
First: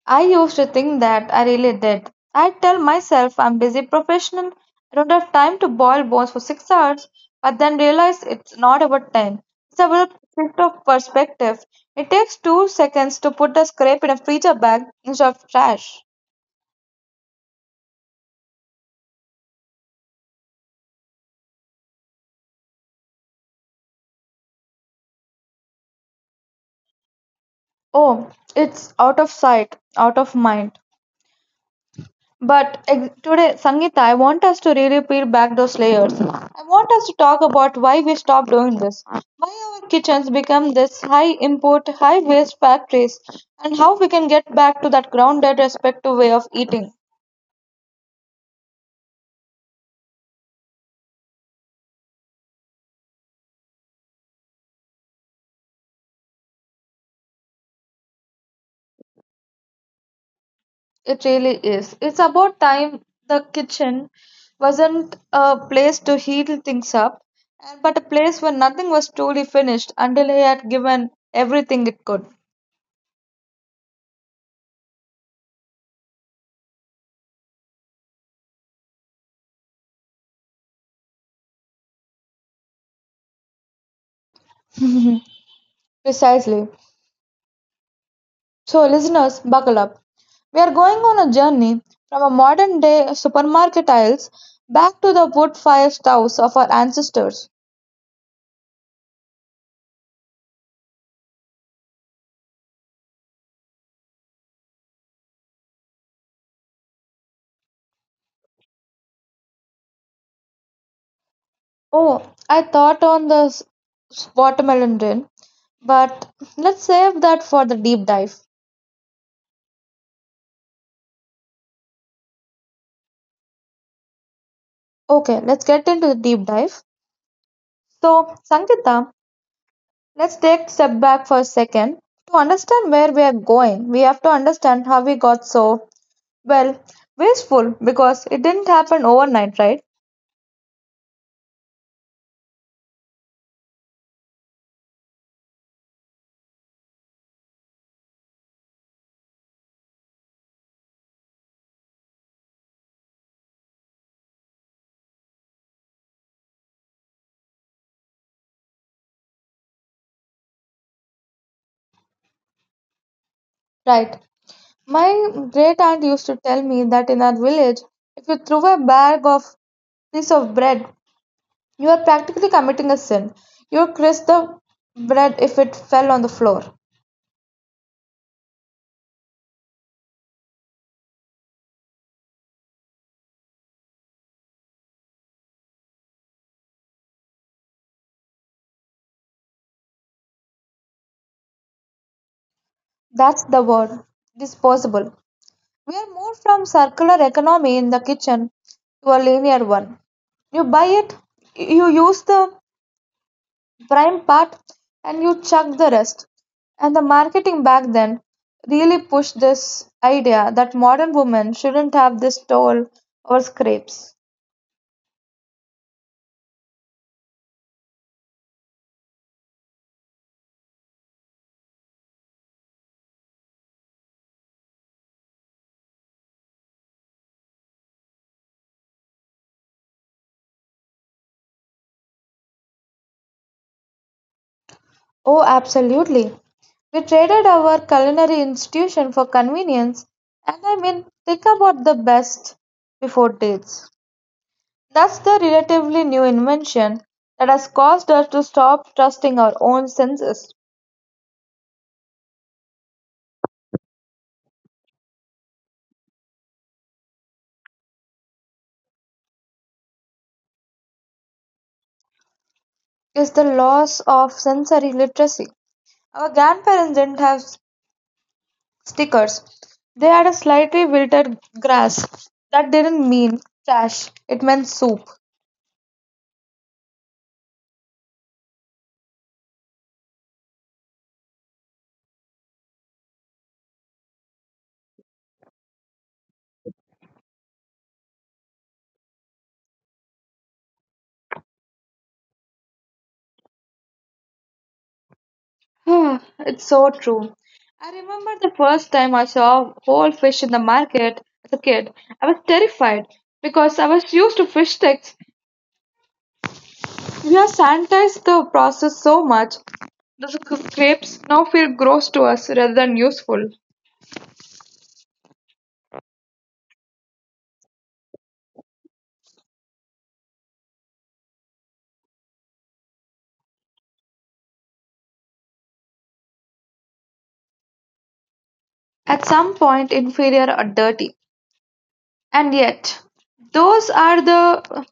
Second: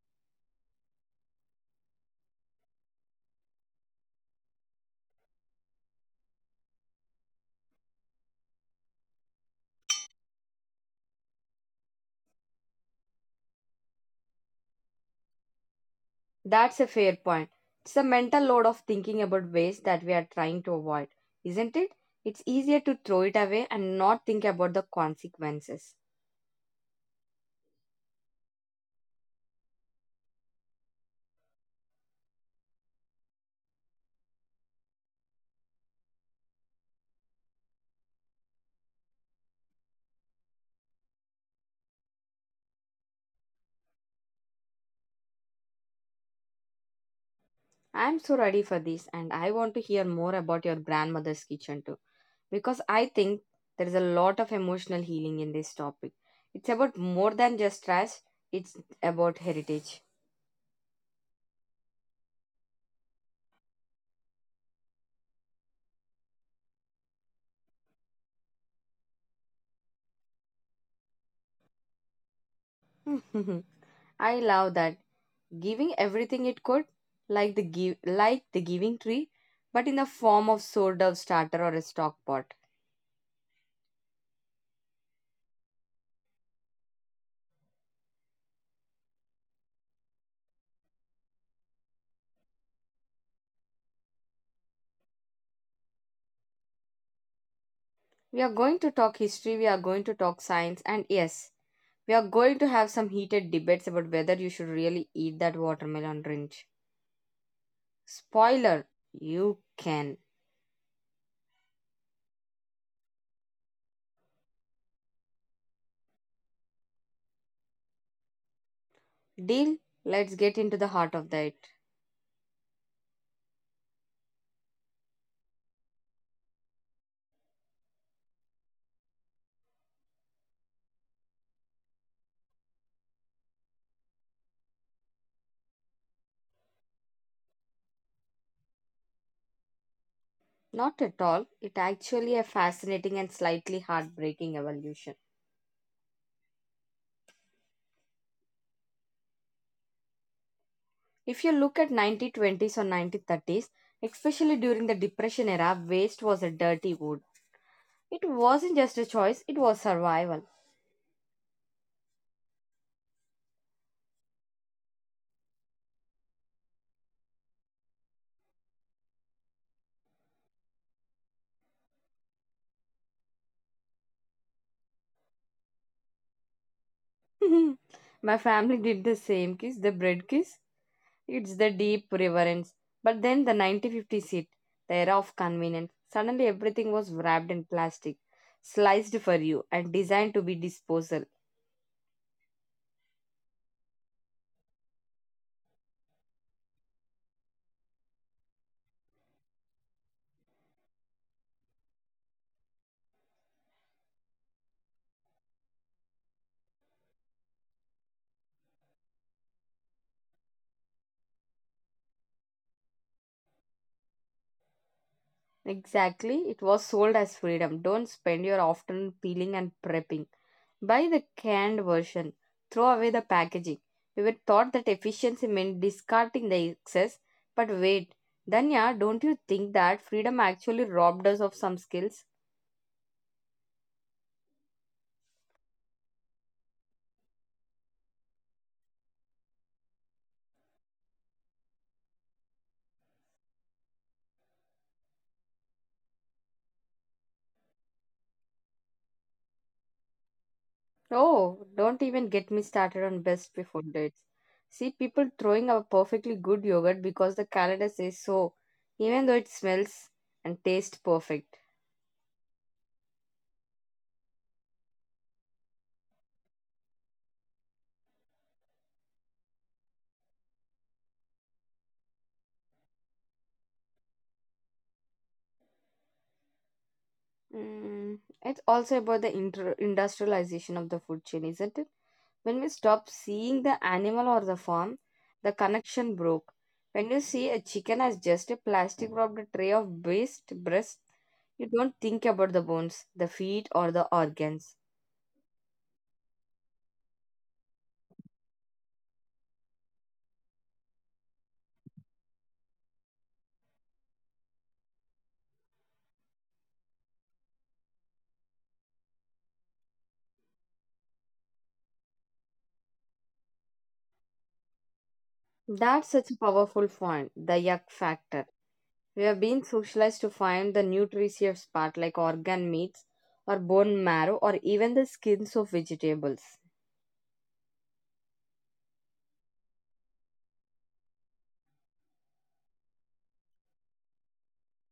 B: I used to think that I really did. I'd tell myself I'm busy professional, I don't have time to boil bones for 6 hours, but then realize it's not about time. It's about shift of perspective. It takes 2 seconds to put a scrape in a freezer bag instead of trash.
A: That's a fair point. It's a mental load of thinking about ways that we are trying to avoid, isn't it? It's easier to throw it away and not think about the consequences.
B: Oh, it's out of sight, out of mind. But today, Sangeeta, I want us to really peel back those layers. I want us to talk about why we stopped doing this, why our kitchens become this high import, high waste factories, and how we can get back to that grounded, respectful way of eating.
A: I'm so ready for this and I want to hear more about your grandmother's kitchen too because I think there is a lot of emotional healing in this topic. It's about more than just trash, it's about heritage.
B: It really is. It's about time the kitchen wasn't a place to heat things up, but a place where nothing was truly finished until he had given everything it could.
A: I love that. Giving everything it could, like the give, like the giving tree, but in the form of sort of starter or a stock pot.
B: Precisely. So, listeners, buckle up. We are going on a journey from our modern day supermarket aisles back to the wood fire stoves of our ancestors.
A: We are going to talk history, we are going to talk science, and yes, we are going to have some heated debates about whether you should really eat that watermelon wrench. Spoiler, you can.
B: Oh, I thought on the watermelon rain, but let's save that for the deep dive.
A: Deal, let's get into the heart of that.
B: Okay, let's get into the deep dive. So, Sankita, let's take a step back for a second. To understand where we are going, we have to understand how we got so, well, wasteful because it didn't happen overnight, right?
A: Not at all. It actually a fascinating and slightly heartbreaking evolution. If you look at 1920s or 1930s, especially during the Depression era, waste was a dirty word. It wasn't just a choice, it was survival.
B: Right. My great aunt used to tell me that in our village, if you threw a bag of piece of bread, you are practically committing a sin. You curse the bread if it fell on the floor.
A: My family did the same kiss, the bread kiss. It's the deep reverence. But then the 1950s hit, the era of convenience. Suddenly everything was wrapped in plastic, sliced for you, and designed to be disposal.
B: That's the word, disposable. We are moved from circular economy in the kitchen to a linear one. You buy it, you use the prime part and you chuck the rest. And the marketing back then really pushed this idea that modern women shouldn't have this toll or scrapes.
A: Exactly, it was sold as freedom. Don't spend your afternoon peeling and prepping. Buy the canned version. Throw away the packaging. We were taught that efficiency meant discarding the excess. But wait, Danya, don't you think that freedom actually robbed us of some skills?
B: Oh, absolutely. We traded our culinary institution for convenience, and I mean, think about the best before dates. That's the relatively new invention that has caused us to stop trusting our own senses,
A: Oh, don't even get me started on best before dates. See people throwing a perfectly good yogurt because the calendar says so, even though it smells and tastes perfect.
B: is the loss of sensory literacy. Our grandparents didn't have stickers. They had a slightly wilted grass. That didn't mean trash, it meant soup.
A: Mm, it's also about the industrialization of the food chain, isn't it? When we stop seeing the animal or the farm, the connection broke. When you see a chicken as just a plastic wrapped tray of waste breast, you don't think about the bones, the feet, or the organs.
B: It's so true. I remember the first time I saw whole fish in the market as a kid. I was terrified because I was used to fish sticks. We have sanitized the process so much that the crepes now feel gross to us rather than useful.
A: That's such a powerful point, the yuck factor. We have been socialized to find the nutritious part like organ meats or bone marrow or even the skins of vegetables.
B: At some point, inferior or dirty. And yet, those are the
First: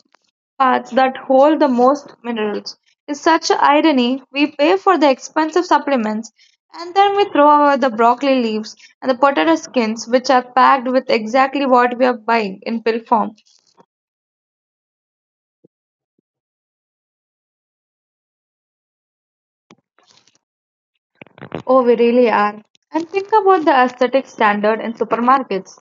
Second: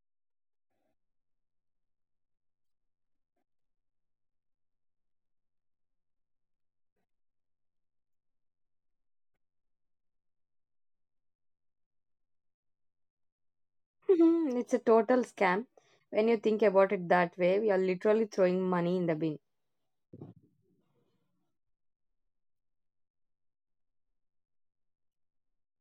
B: parts that hold the most minerals. It's such an irony. We pay for the expensive supplements and then we throw away the broccoli leaves and the potato skins, which are packed with exactly what we are buying in pill form.
A: Mhm, it's a total scam. When you think about it that way, we are literally throwing money in the bin.
B: Oh, we really are. And think about the aesthetic standard in supermarkets.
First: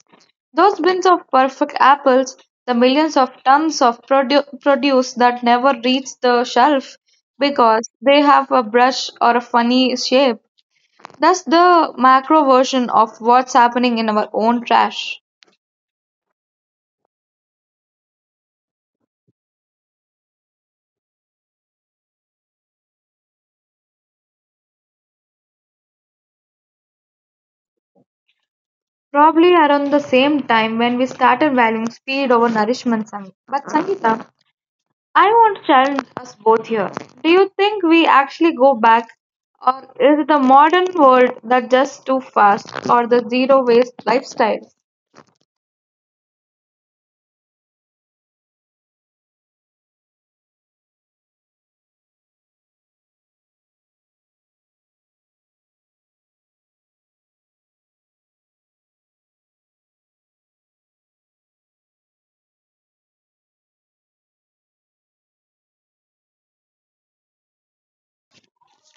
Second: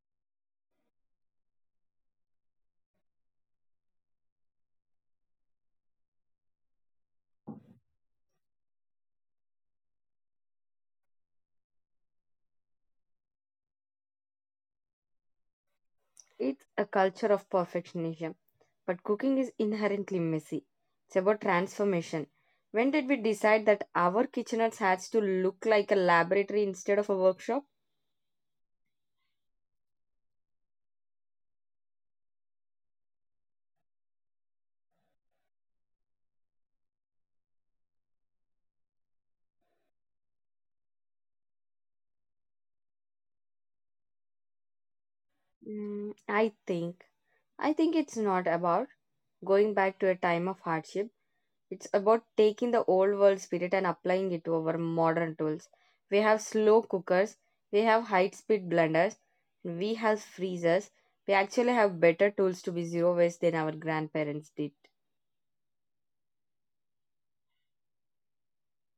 B: Those bins of perfect apples, the millions of tons of produce that never reach the shelf because they have a brush or a funny shape. That's the macro version of what's happening in our own trash.
A: It's a culture of perfectionism. But cooking is inherently messy. It's about transformation. When did we decide that our kitchenettes has to look like a laboratory instead of a workshop?
B: Probably around the same time when we started valuing speed over nourishment. Sam. But Sangeeta, I want to challenge us both here. Do you think we actually go back, or is it the modern world that just too fast, or the zero waste lifestyle?
A: Mm, I think. I think it's not about going back to a time of hardship. It's about taking the old world spirit and applying it to our modern tools. We have slow cookers, we have high speed blenders, we have freezers. We actually have better tools to be zero waste than our grandparents did.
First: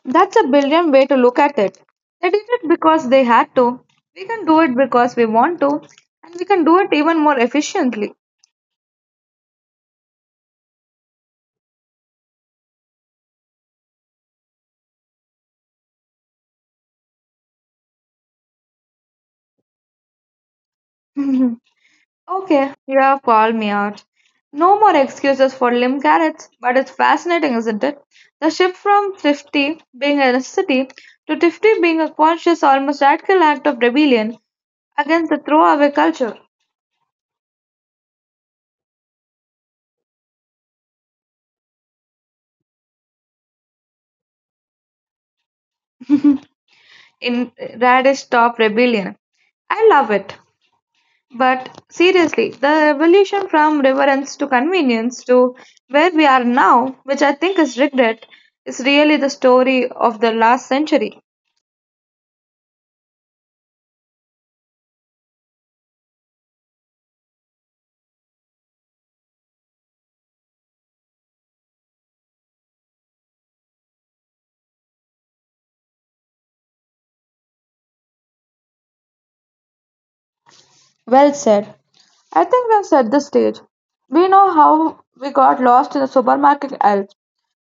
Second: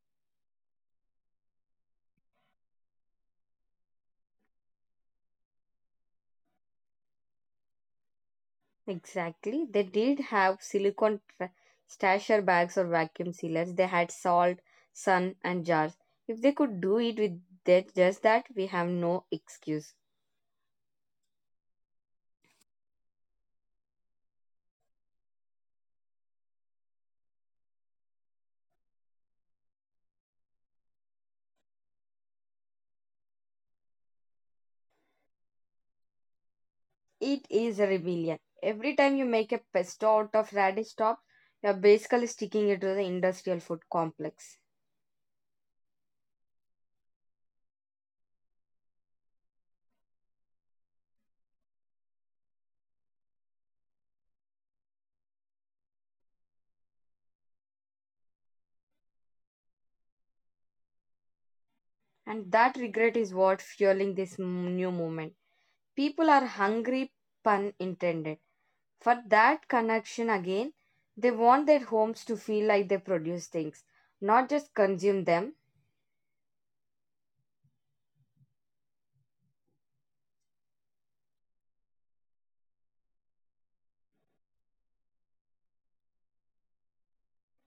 B: That's a brilliant way to look at it. They did it because they had to. We can do it because we want to, and we can do it even more efficiently.
A: Exactly. They did have silicone stasher bags or vacuum sealers. They had salt, sun, and jars. If they could do it with that, just that, we have no excuse.
B: Okay, you have called me out. No more excuses for limb carrots, but it's fascinating, isn't it? The shift from thrifty being a necessity to thrifty being a conscious, almost radical act of rebellion against the throwaway culture
A: It is a rebellion. Every time you make a pesto out of radish top, you're basically sticking it to the industrial food complex.
B: in Radish Top Rebellion. I love it. But seriously, the evolution from reverence to convenience to where we are now, which I think is regret, is really the story of the last century.
A: And that regret is what fueling this new movement. People are hungry, pun intended, for that connection again. They want their homes to feel like they produce things, not just consume them.
B: Well said. I think we've set the stage. We know how we got lost in the supermarket aisles.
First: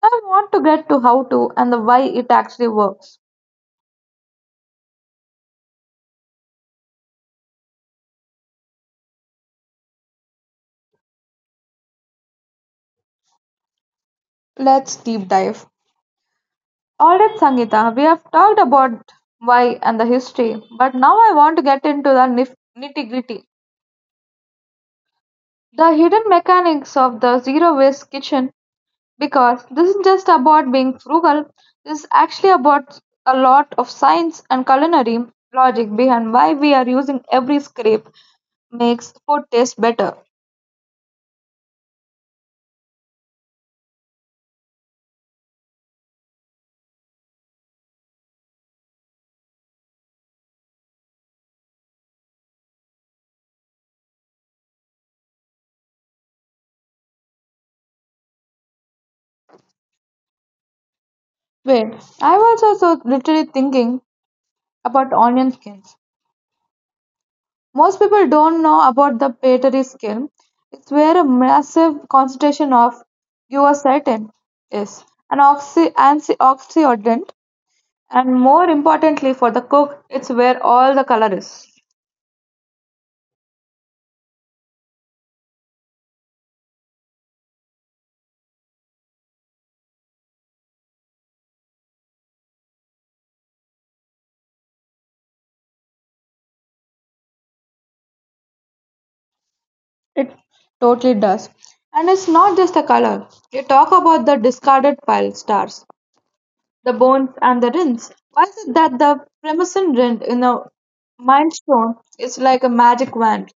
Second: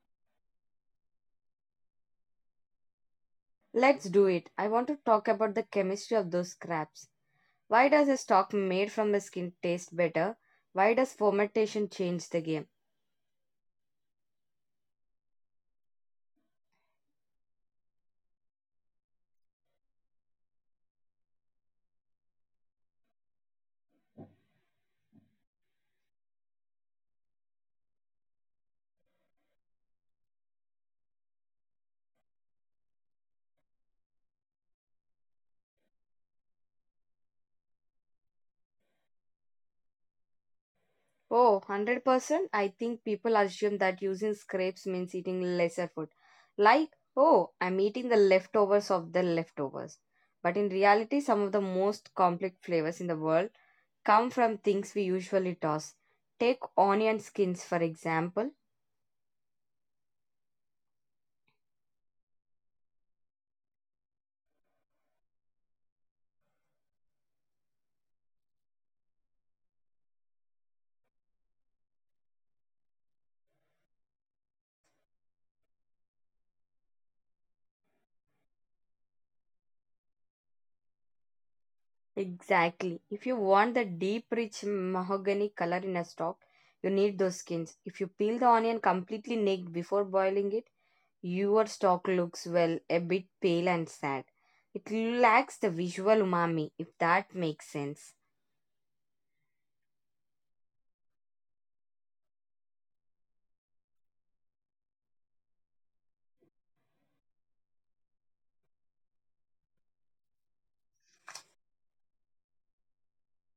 B: I want to get to how to and the why it actually works.
A: Let's do it. I want to talk about the chemistry of those scraps. Why does a stock made from the skin taste better? Why does fermentation change the game?
B: Let's deep dive. Alright, Sangeeta, we have talked about why and the history, but now I want to get into the nitty gritty. The hidden mechanics of the zero waste kitchen because this is just about being frugal. This is actually about a lot of science and culinary logic behind why we are using every scrape makes food taste better.
A: Oh, 100%. I think people assume that using scrapes means eating lesser food. Like, oh, I'm eating the leftovers of the leftovers. But in reality, some of the most complex flavors in the world come from things we usually toss. Take onion skins, for example.
B: Wait, I was also literally thinking about onion skins. Most people don't know about the patelary skin. It's where a massive concentration of quercetin is, an antioxidant, and more importantly for the cook, it's where all the color is.
A: Exactly. If you want the deep, rich mahogany color in a stock, you need those skins. If you peel the onion completely naked before boiling it, your stock looks, well, a bit pale and sad. It lacks the visual umami, if that makes sense.
B: It totally does. And it's not just the color. You talk about the discarded pile stars, the bones, and the rings. Why is it that the Premison ring in a mindstone is like a magic wand?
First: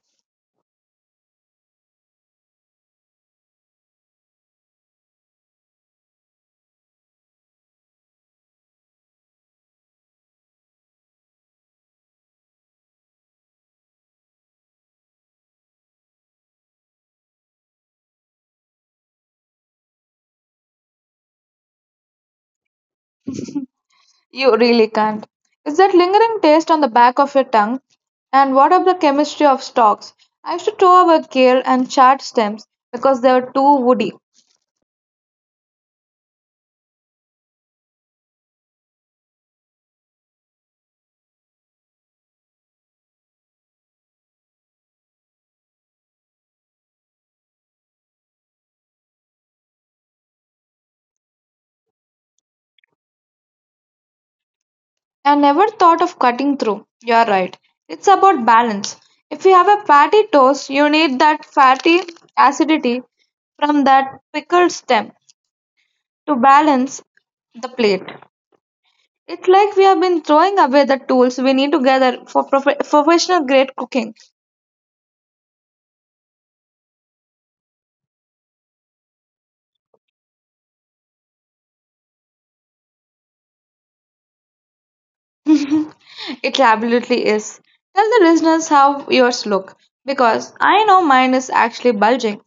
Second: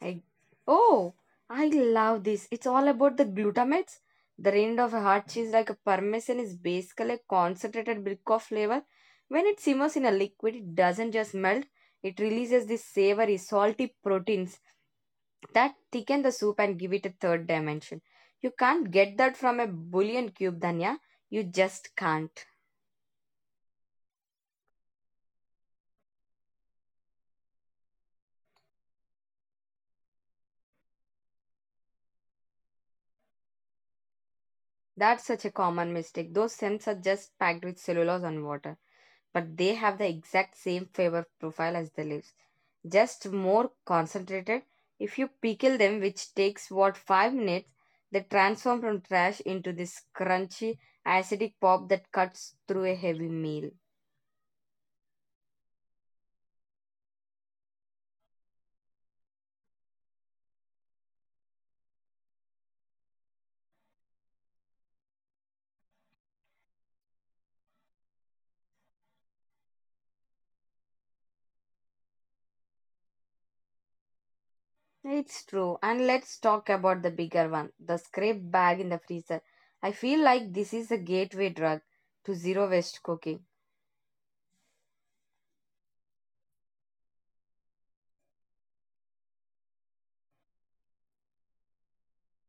A: I oh, I love this. It's all about the glutamates. The rind of a hard cheese like a parmesan is basically a concentrated brick of flavor. When it simmers in a liquid, it doesn't just melt. It releases these savory, salty proteins that thicken the soup and give it a third dimension. You can't get that from a bouillon cube, Danya. You just can't.
B: You really can't. It's that lingering taste on the back of your tongue. And what of the chemistry of stalks? I used to throw away kale and chard stems because they were too woody.
A: That's such a common mistake. Those stems are just packed with cellulose and water, but they have the exact same flavor profile as the leaves, just more concentrated. If you pickle them, which takes what, 5 minutes, they transform from trash into this crunchy, acidic pop that cuts through a heavy meal.
B: I never thought of cutting through. You're right. It's about balance. If you have a fatty toast, you need that fatty acidity from that pickled stem to balance the plate. It's like we have been throwing away the tools we need to gather for professional grade cooking.
A: It's true. And let's talk about the bigger one, the scrape bag in the freezer. I feel like this is a gateway drug to zero waste cooking.
B: It absolutely is. Tell the listeners how yours look because I know mine is actually bulging.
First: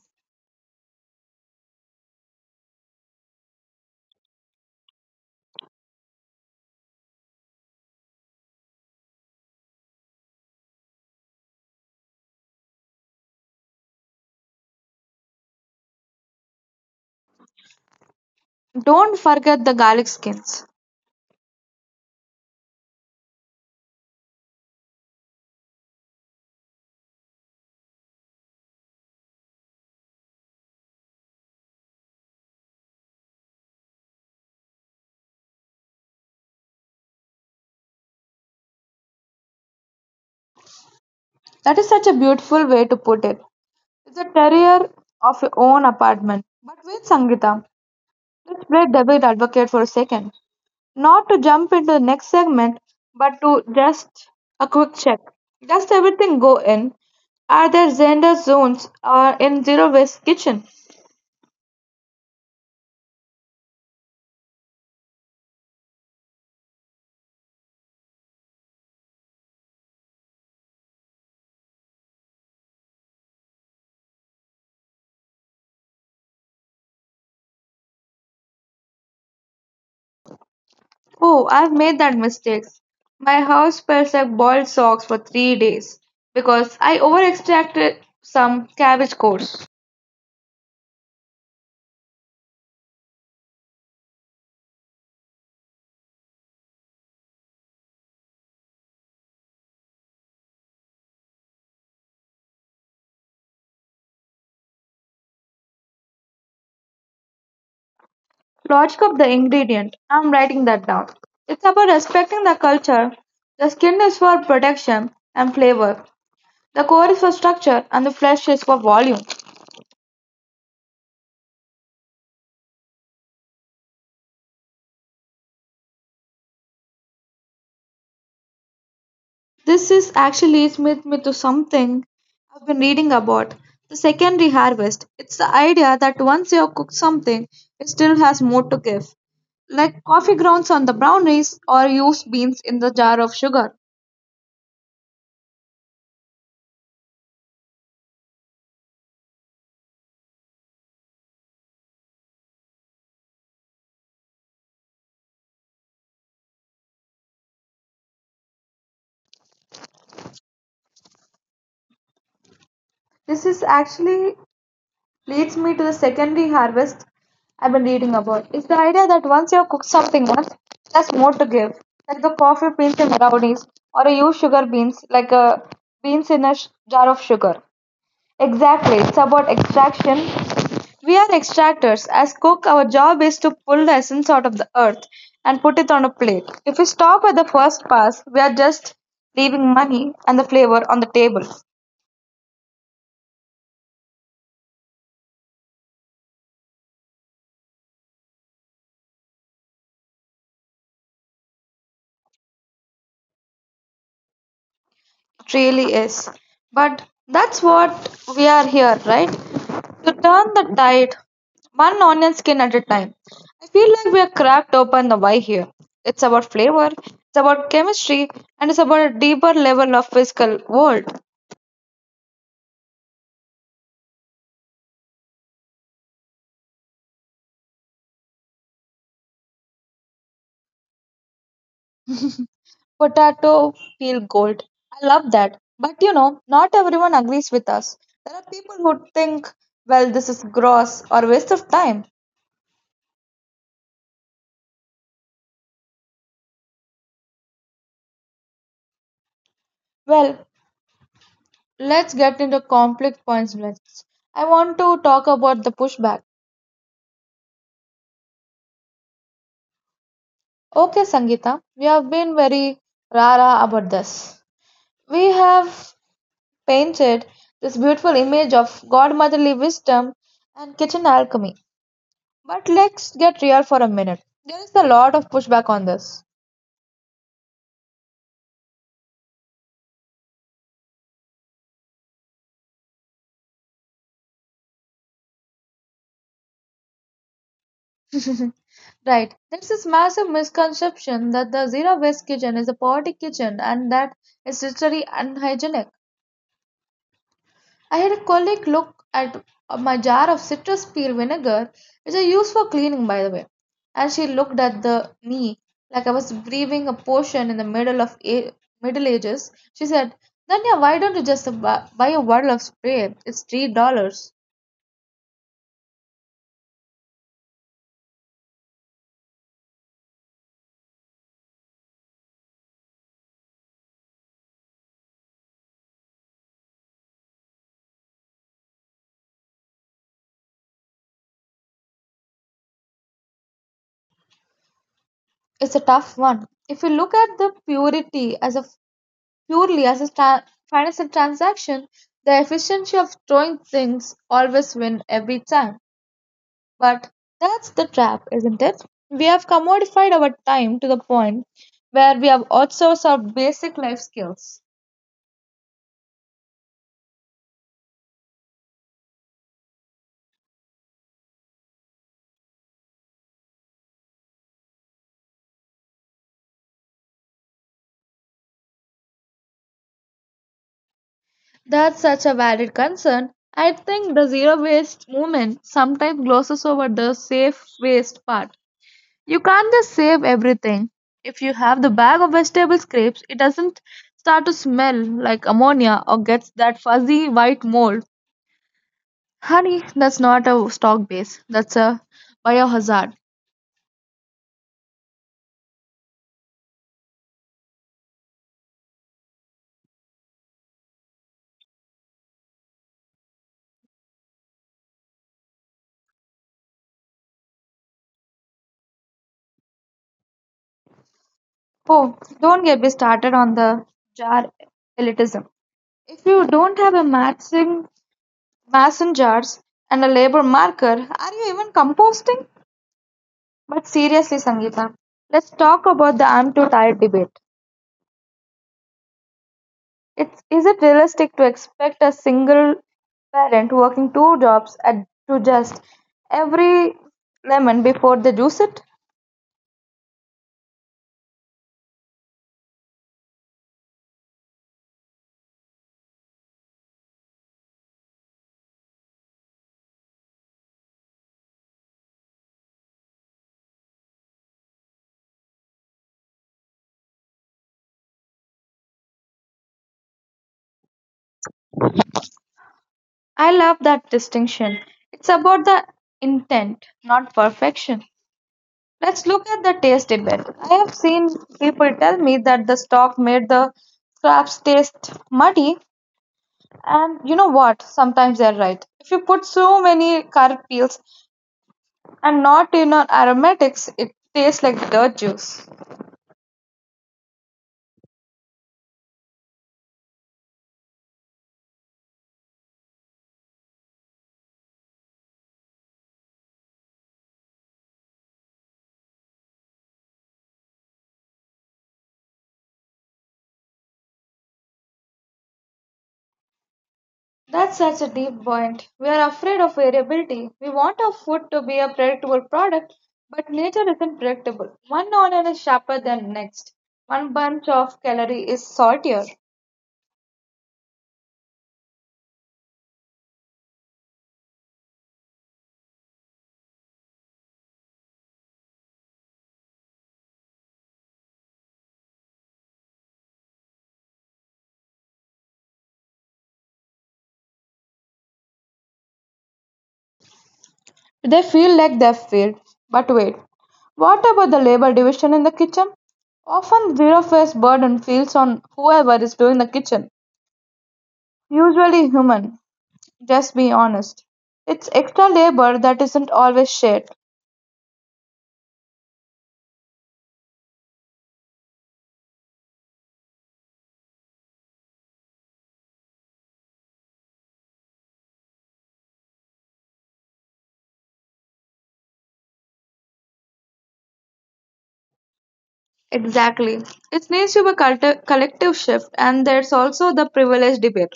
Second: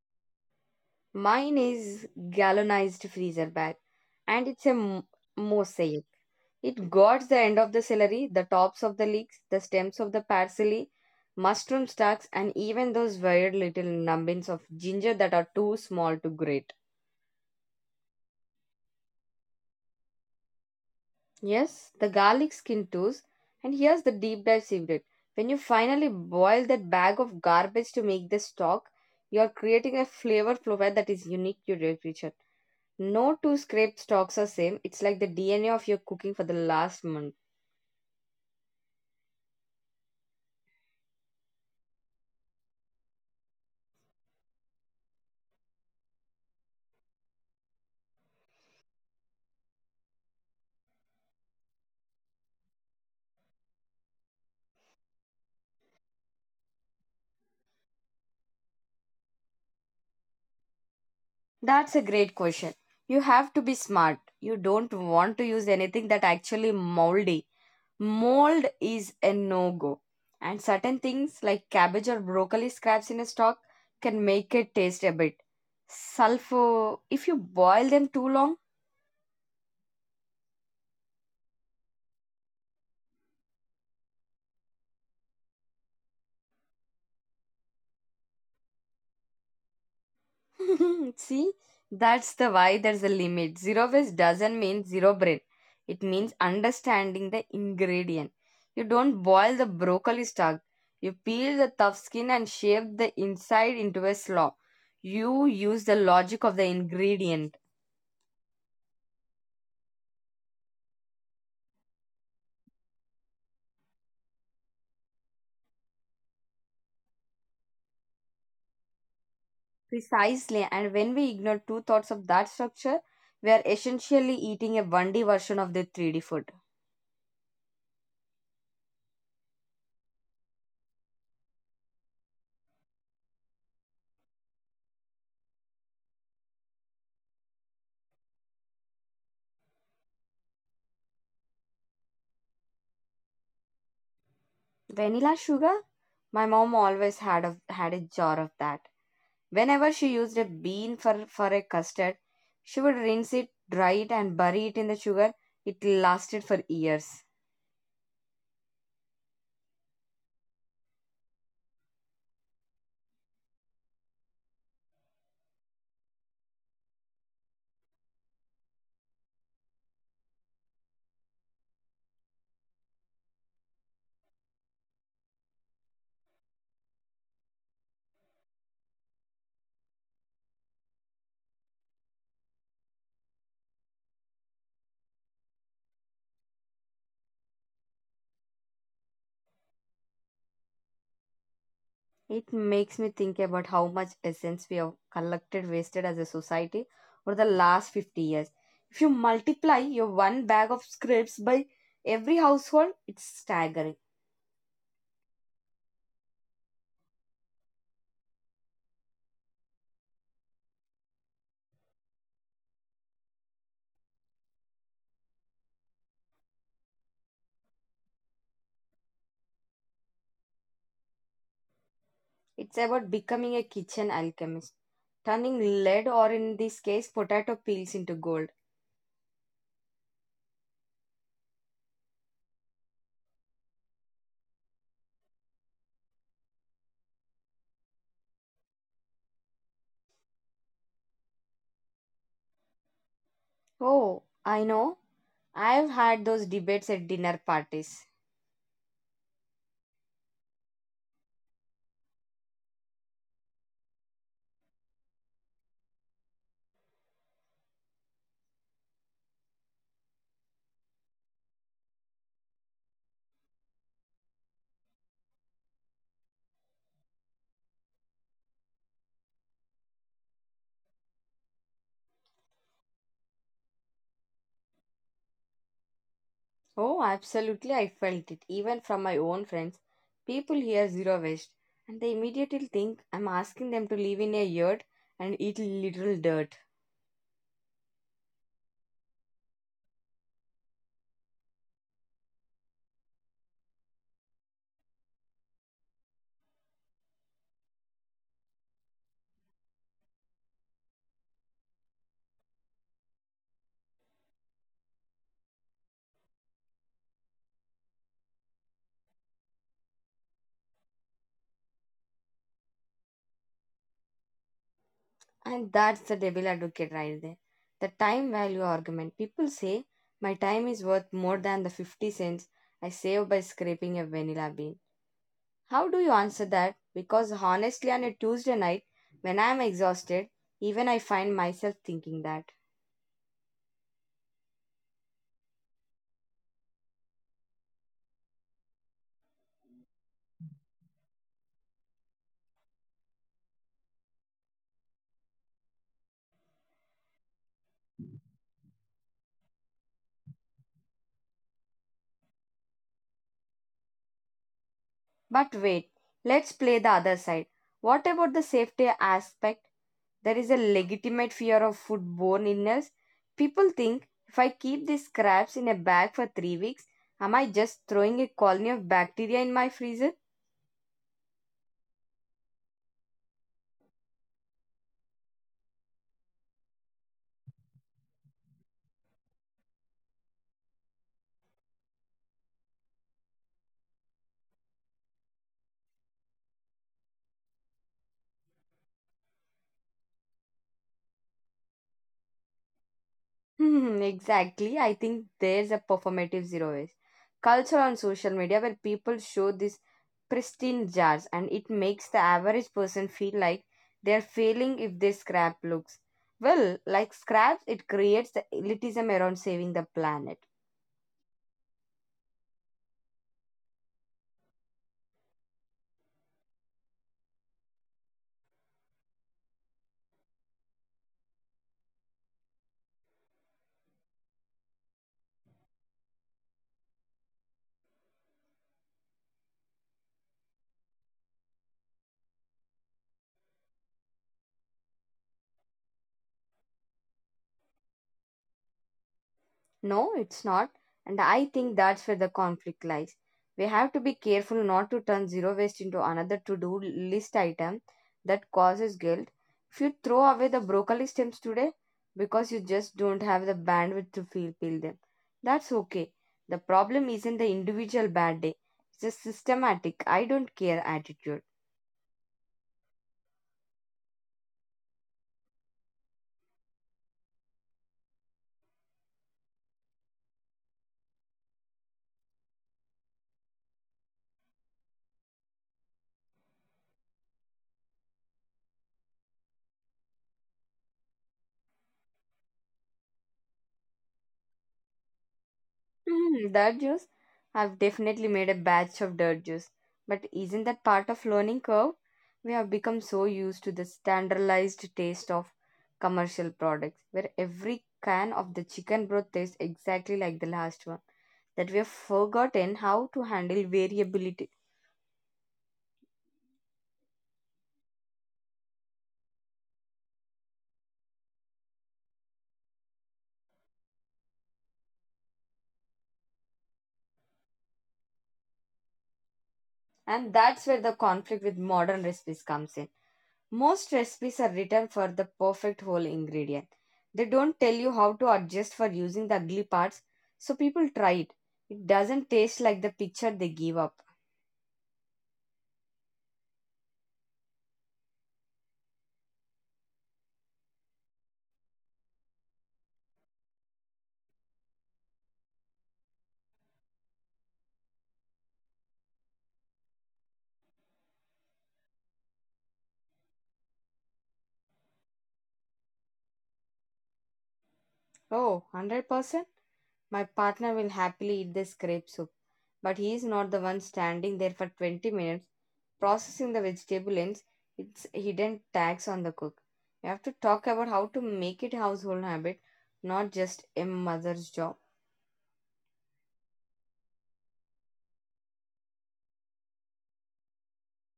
A: Mine is galvanized freezer bag, and it's a mosaic. It guards the end of the celery, the tops of the leeks, the stems of the parsley, mushroom stalks, and even those weird little nubbins of ginger that are too small to grate.
B: Don't forget the garlic skins.
A: Yes, the garlic skin tools. And here's the deep dive secret. When you finally boil that bag of garbage to make this stock, you are creating a flavor profile that is unique to your kitchen. No two scraped stocks are same. It's like the DNA of your cooking for the last month.
B: That is such a beautiful way to put it. It's a terrier of your own apartment. But wait, Sangita, let's play devil advocate for a second. Not to jump into the next segment, but to just a quick check. Does everything go in? Are there gender zones or in zero waste kitchen?
A: That's a great question. You have to be smart. You don't want to use anything that actually moldy. Mold is a no go. And certain things like cabbage or broccoli scraps in a stock can make it taste a bit sulfur if you boil them too long.
B: Oh, I've made that mistake. My house smells like boiled socks for 3 days because I overextracted some cabbage core.
A: See, that's the why there's a limit. Zero waste doesn't mean zero brain. It means understanding the ingredient. You don't boil the broccoli stalk. You peel the tough skin and shape the inside into a slaw. You use the logic of the ingredient.
B: Logic of the ingredient. I'm writing that down. It's about respecting the culture. The skin is for protection and flavor. The core is for structure and the flesh is for volume.
A: Precisely, and when we ignore two thoughts of that structure, we are essentially eating a 1D version of the 3D food.
B: This is actually leads me to something I've been reading about. The secondary harvest. It's the idea that once you have cooked something, it still has more to give like coffee grounds on the brownies or used beans in the jar of sugar.
A: Vanilla sugar? My mom always had a jar of that. Whenever she used a bean for a custard, she would rinse it, dry it, and bury it in the sugar. It lasted for years.
B: This is actually leads me to the secondary harvest I've been reading about. It's the idea that once you've cooked something once, there's more to give, like the coffee beans in brownies, or a used sugar beans, like a beans in a jar of sugar. Exactly, it's about extraction. We are extractors. As cook, our job is to pull the essence out of the earth and put it on a plate. If we stop at the first pass, we are just leaving money and the flavor on the table.
A: It makes me think about how much essence we have collected, wasted as a society over the last 50 years. If you multiply your one bag of scraps by every household, it's staggering.
B: It really is. But that's what we are here, right? To turn the tide one onion skin at a time. I feel like we are cracked open the why here. It's about flavor, it's about chemistry, and it's about a deeper level of physical world.
A: It's about becoming a kitchen alchemist, turning lead or, in this case, potato peels into gold.
B: Potato peel gold. I love that. But you know, not everyone agrees with us. There are people who think, well, this is gross or waste of time.
A: Oh, I know. I've had those debates at dinner parties.
B: Well, let's get into conflict points next. I want to talk about the pushback. Okay, Sangeeta, we have been very rara about this. We have painted this beautiful image of godmotherly wisdom and kitchen alchemy. But let's get real for a minute. There is a lot of pushback on this.
A: Oh, absolutely, I felt it. Even from my own friends, people hear zero waste and they immediately think I'm asking them to live in a yurt and eat literal dirt.
B: Right. There's this massive misconception that the zero waste kitchen is a poverty kitchen and that it's literally unhygienic. I had a colleague look at my jar of citrus peel vinegar, which I use for cleaning, by the way, and she looked at the me like I was breathing a potion in the middle of a- Middle Ages. She said, "Danya, why don't you just buy a bottle of spray? It's $3."
A: And that's the devil advocate right there. The time value argument. People say my time is worth more than the 50¢ I save by scraping a vanilla bean. How do you answer that? Because honestly, on a Tuesday night, when I am exhausted, even I find myself thinking that.
B: It's a tough one. If you look at the purity as a purely as a financial transaction, the efficiency of throwing things always win every time. But that's the trap, isn't it? We have commodified our time to the point where we have outsourced our basic life skills.
A: But wait, let's play the other side. What about the safety aspect? There is a legitimate fear of foodborne illness. People think if I keep these scraps in a bag for 3 weeks, am I just throwing a colony of bacteria in my freezer?
B: That's such a valid concern. I think the zero waste movement sometimes glosses over the safe waste part. You can't just save everything. If you have the bag of vegetable scraps, it doesn't start to smell like ammonia or gets that fuzzy white mold. Honey, that's not a stock base, that's a biohazard.
A: Hmm, exactly. I think there's a performative zero waste culture on social media where people show these pristine jars and it makes the average person feel like they're failing if they scrap looks, well, like scraps. It creates the elitism around saving the planet.
B: Oh, don't get me started on the jar elitism. If you don't have a matching mason jars and a labor marker, are you even composting? But seriously, Sangeeta, let's talk about the I'm too tired debate. It's, is it realistic to expect a single parent working two jobs at, to just every lemon before they juice it?
A: No, it's not. And I think that's where the conflict lies. We have to be careful not to turn zero waste into another to do list item that causes guilt. If you throw away the broccoli stems today because you just don't have the bandwidth to feel peel them, that's okay. The problem isn't the individual bad day, it's a systematic, I don't care attitude.
B: I love that distinction. It's about the intent, not perfection. Let's look at the taste debate. I have seen people tell me that the stock made the crabs taste muddy, and you know what? Sometimes they're right. If you put so many carrot peels and not in on aromatics, it tastes like dirt juice.
A: Mm, dirt juice? I've definitely made a batch of dirt juice. But isn't that part of learning curve? We have become so used to the standardized taste of commercial products, where every can of the chicken broth tastes exactly like the last one, that we have forgotten how to handle variability.
B: That's such a deep point. We are afraid of variability. We want our food to be a predictable product, but nature isn't predictable. One onion is sharper than next. One bunch of celery is saltier.
A: And that's where the conflict with modern recipes comes in. Most recipes are written for the perfect whole ingredient. They don't tell you how to adjust for using the ugly parts, so people try it. It doesn't taste like the picture they give up.
B: They feel like they've failed. But wait, what about the labor division in the kitchen? Often, zero based burden feels on whoever is doing the kitchen, usually human. Just be honest. It's extra labor that isn't always shared.
A: Oh, 100%? My partner will happily eat this grape soup, but he is not the one standing there for 20 minutes processing the vegetable ends. It's hidden tax on the cook. You have to talk about how to make it household habit, not just a mother's job.
B: Exactly. It needs to be a collective shift, and there's also the privilege debate.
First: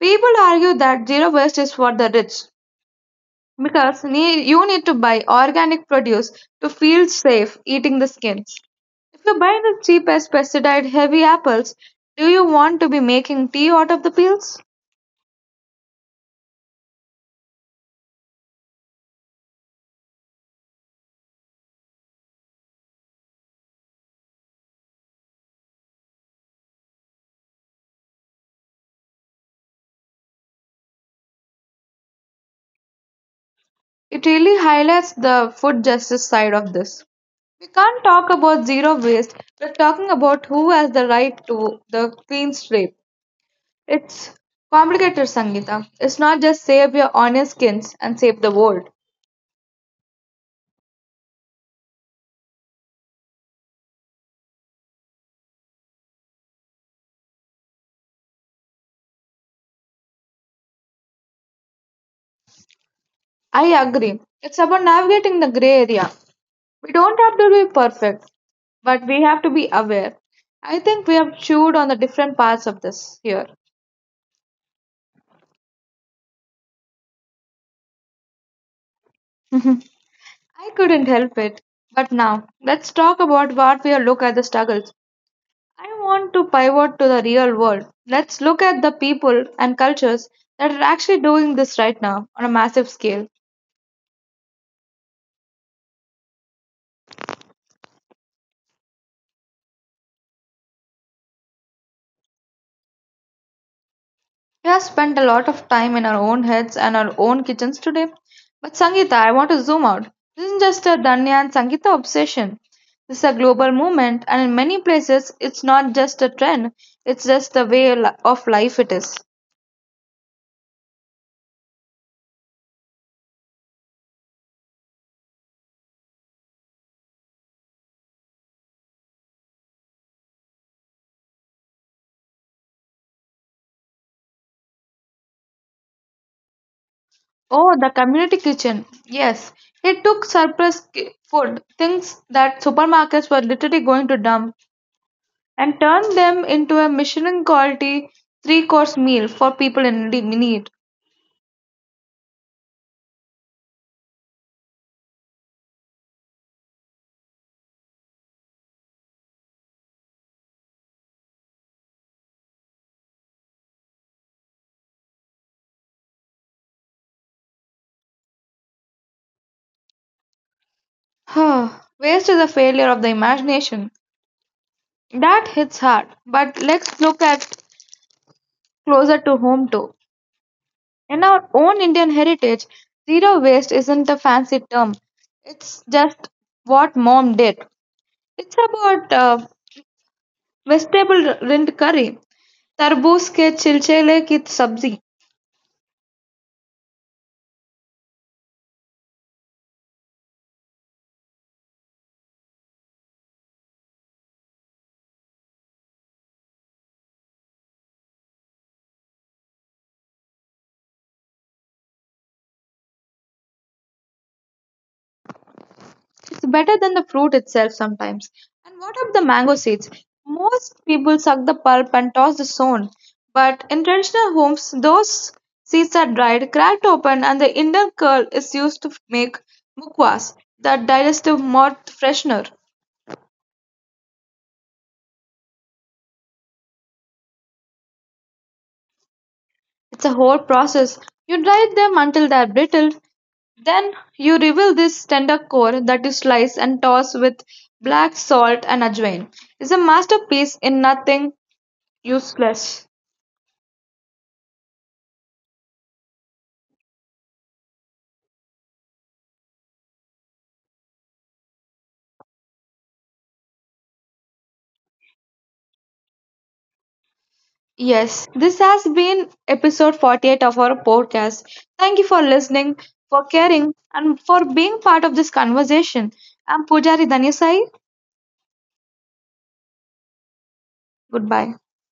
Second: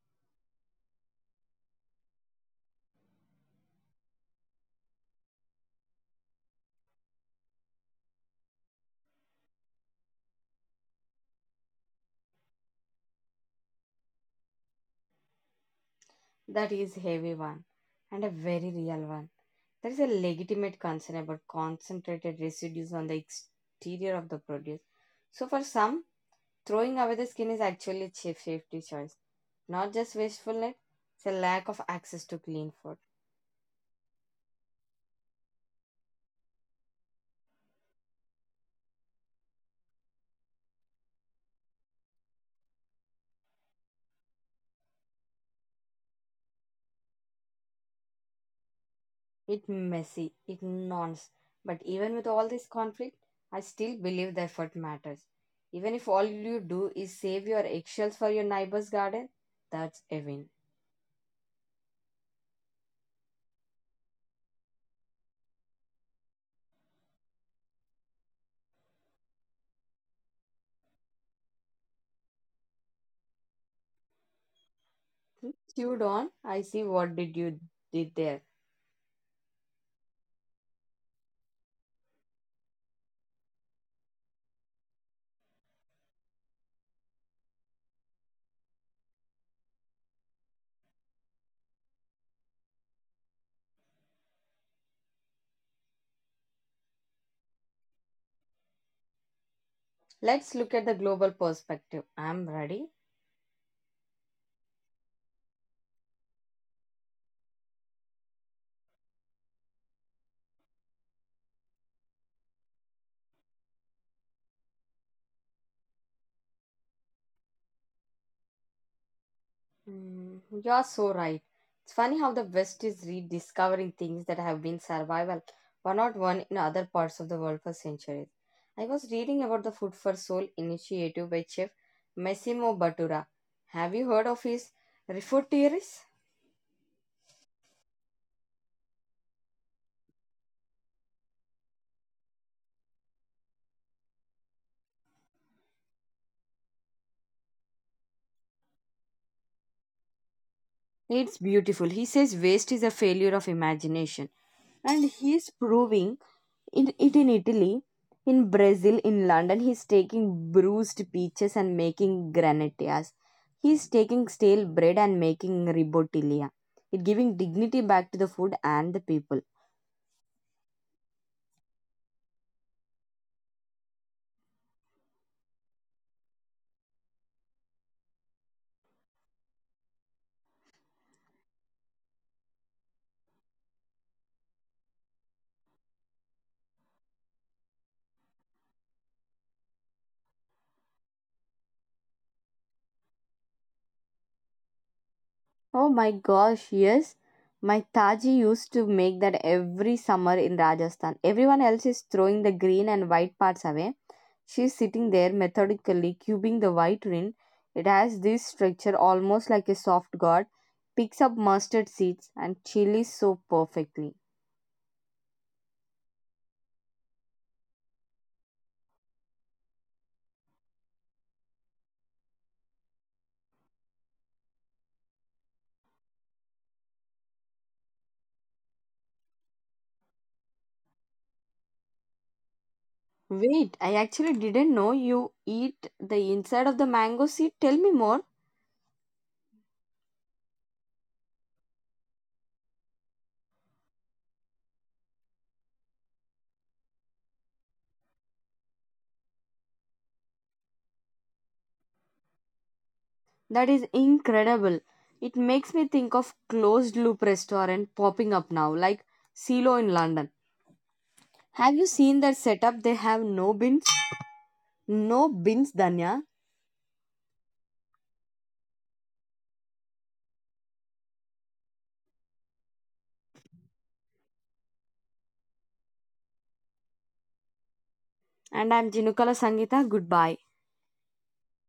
B: People argue that zero waste is for the rich, because you need to buy organic produce to feel safe eating the skins. If you buy the cheapest pesticide heavy apples, do you want to be making tea out of the peels?
A: That is heavy one and a very real one. There is a legitimate concern about concentrated residues on the exterior of the produce. So, for some, throwing away the skin is actually a safety choice, not just wastefulness, it's a lack of access to clean food.
B: It really highlights the food justice side of this. We can't talk about zero waste, we're talking about who has the right to the clean slate. It's complicated, Sangeeta. It's not just save your honest skins and save the world.
A: It's messy, it nonce. But even with all this conflict, I still believe the effort matters. Even if all you do is save your eggshells for your neighbor's garden, that's a win.
B: I agree. It's about navigating the gray area. We don't have to be perfect, but we have to be aware. I think we have chewed on the different parts of this here.
A: Chewed on, I see what did you did there.
B: I couldn't help it. But now, let's talk about what we look at the struggles. I want to pivot to the real world. Let's look at the people and cultures that are actually doing this right now on a massive scale.
A: Let's look at the global perspective. I'm ready.
B: We have spent a lot of time in our own heads and our own kitchens today. But Sangeeta, I want to zoom out. This isn't just a Danya and Sangeeta obsession. This is a global movement, and in many places, it's not just a trend, it's just the way of life it is.
A: Mm, you're so right. It's funny how the West is rediscovering things that have been survival, but not one in other parts of the world for centuries. I was reading about the Food for Soul initiative by Chef Massimo Bottura. Have you heard of his Refood Theories?
B: Oh, the community kitchen. Yes, it took surplus food, things that supermarkets were literally going to dump, and turned them into a Michelin quality three course meal for people in need.
A: It's beautiful. He says waste is a failure of imagination, and he's proving in it in Italy, in Brazil, in London, he's taking bruised peaches and making granatias. He's taking stale bread and making ribotilia. It giving dignity back to the food and the people.
B: Huh, waste is a failure of the imagination. That hits hard. But let's look at closer to home too. In our own Indian heritage, zero waste isn't a fancy term. It's just what mom did. It's about vegetable rind curry, tarboos ke chilchele ki sabzi.
A: Oh my gosh, yes. My Taji used to make that every summer in Rajasthan. Everyone else is throwing the green and white parts away. She's sitting there methodically cubing the white rind. It has this structure almost like a soft gourd, picks up mustard seeds and chilies so perfectly.
B: It's better than the fruit itself sometimes. And what of the mango seeds? Most people suck the pulp and toss the stone. But in traditional homes, those seeds are dried, cracked open, and the inner kernel is used to make mukwas, the digestive mouth freshener.
A: Wait, I actually didn't know you eat the inside of the mango seed. Tell me more.
B: It's a whole process. You dry them until they're brittle, then you reveal this tender core that you slice and toss with black salt and ajwain. It's a masterpiece in nothing useless.
A: That is incredible. It makes me think of closed loop restaurant popping up now, like Silo in London. Have you seen their setup? They have no bins. No bins, Danya.
B: Yes, this has been episode 48 of our podcast. Thank you for listening, for caring, and for being part of this conversation. I'm Pujari Dhanisai.
A: And I'm Jinukala Sangita. Goodbye.
B: Goodbye.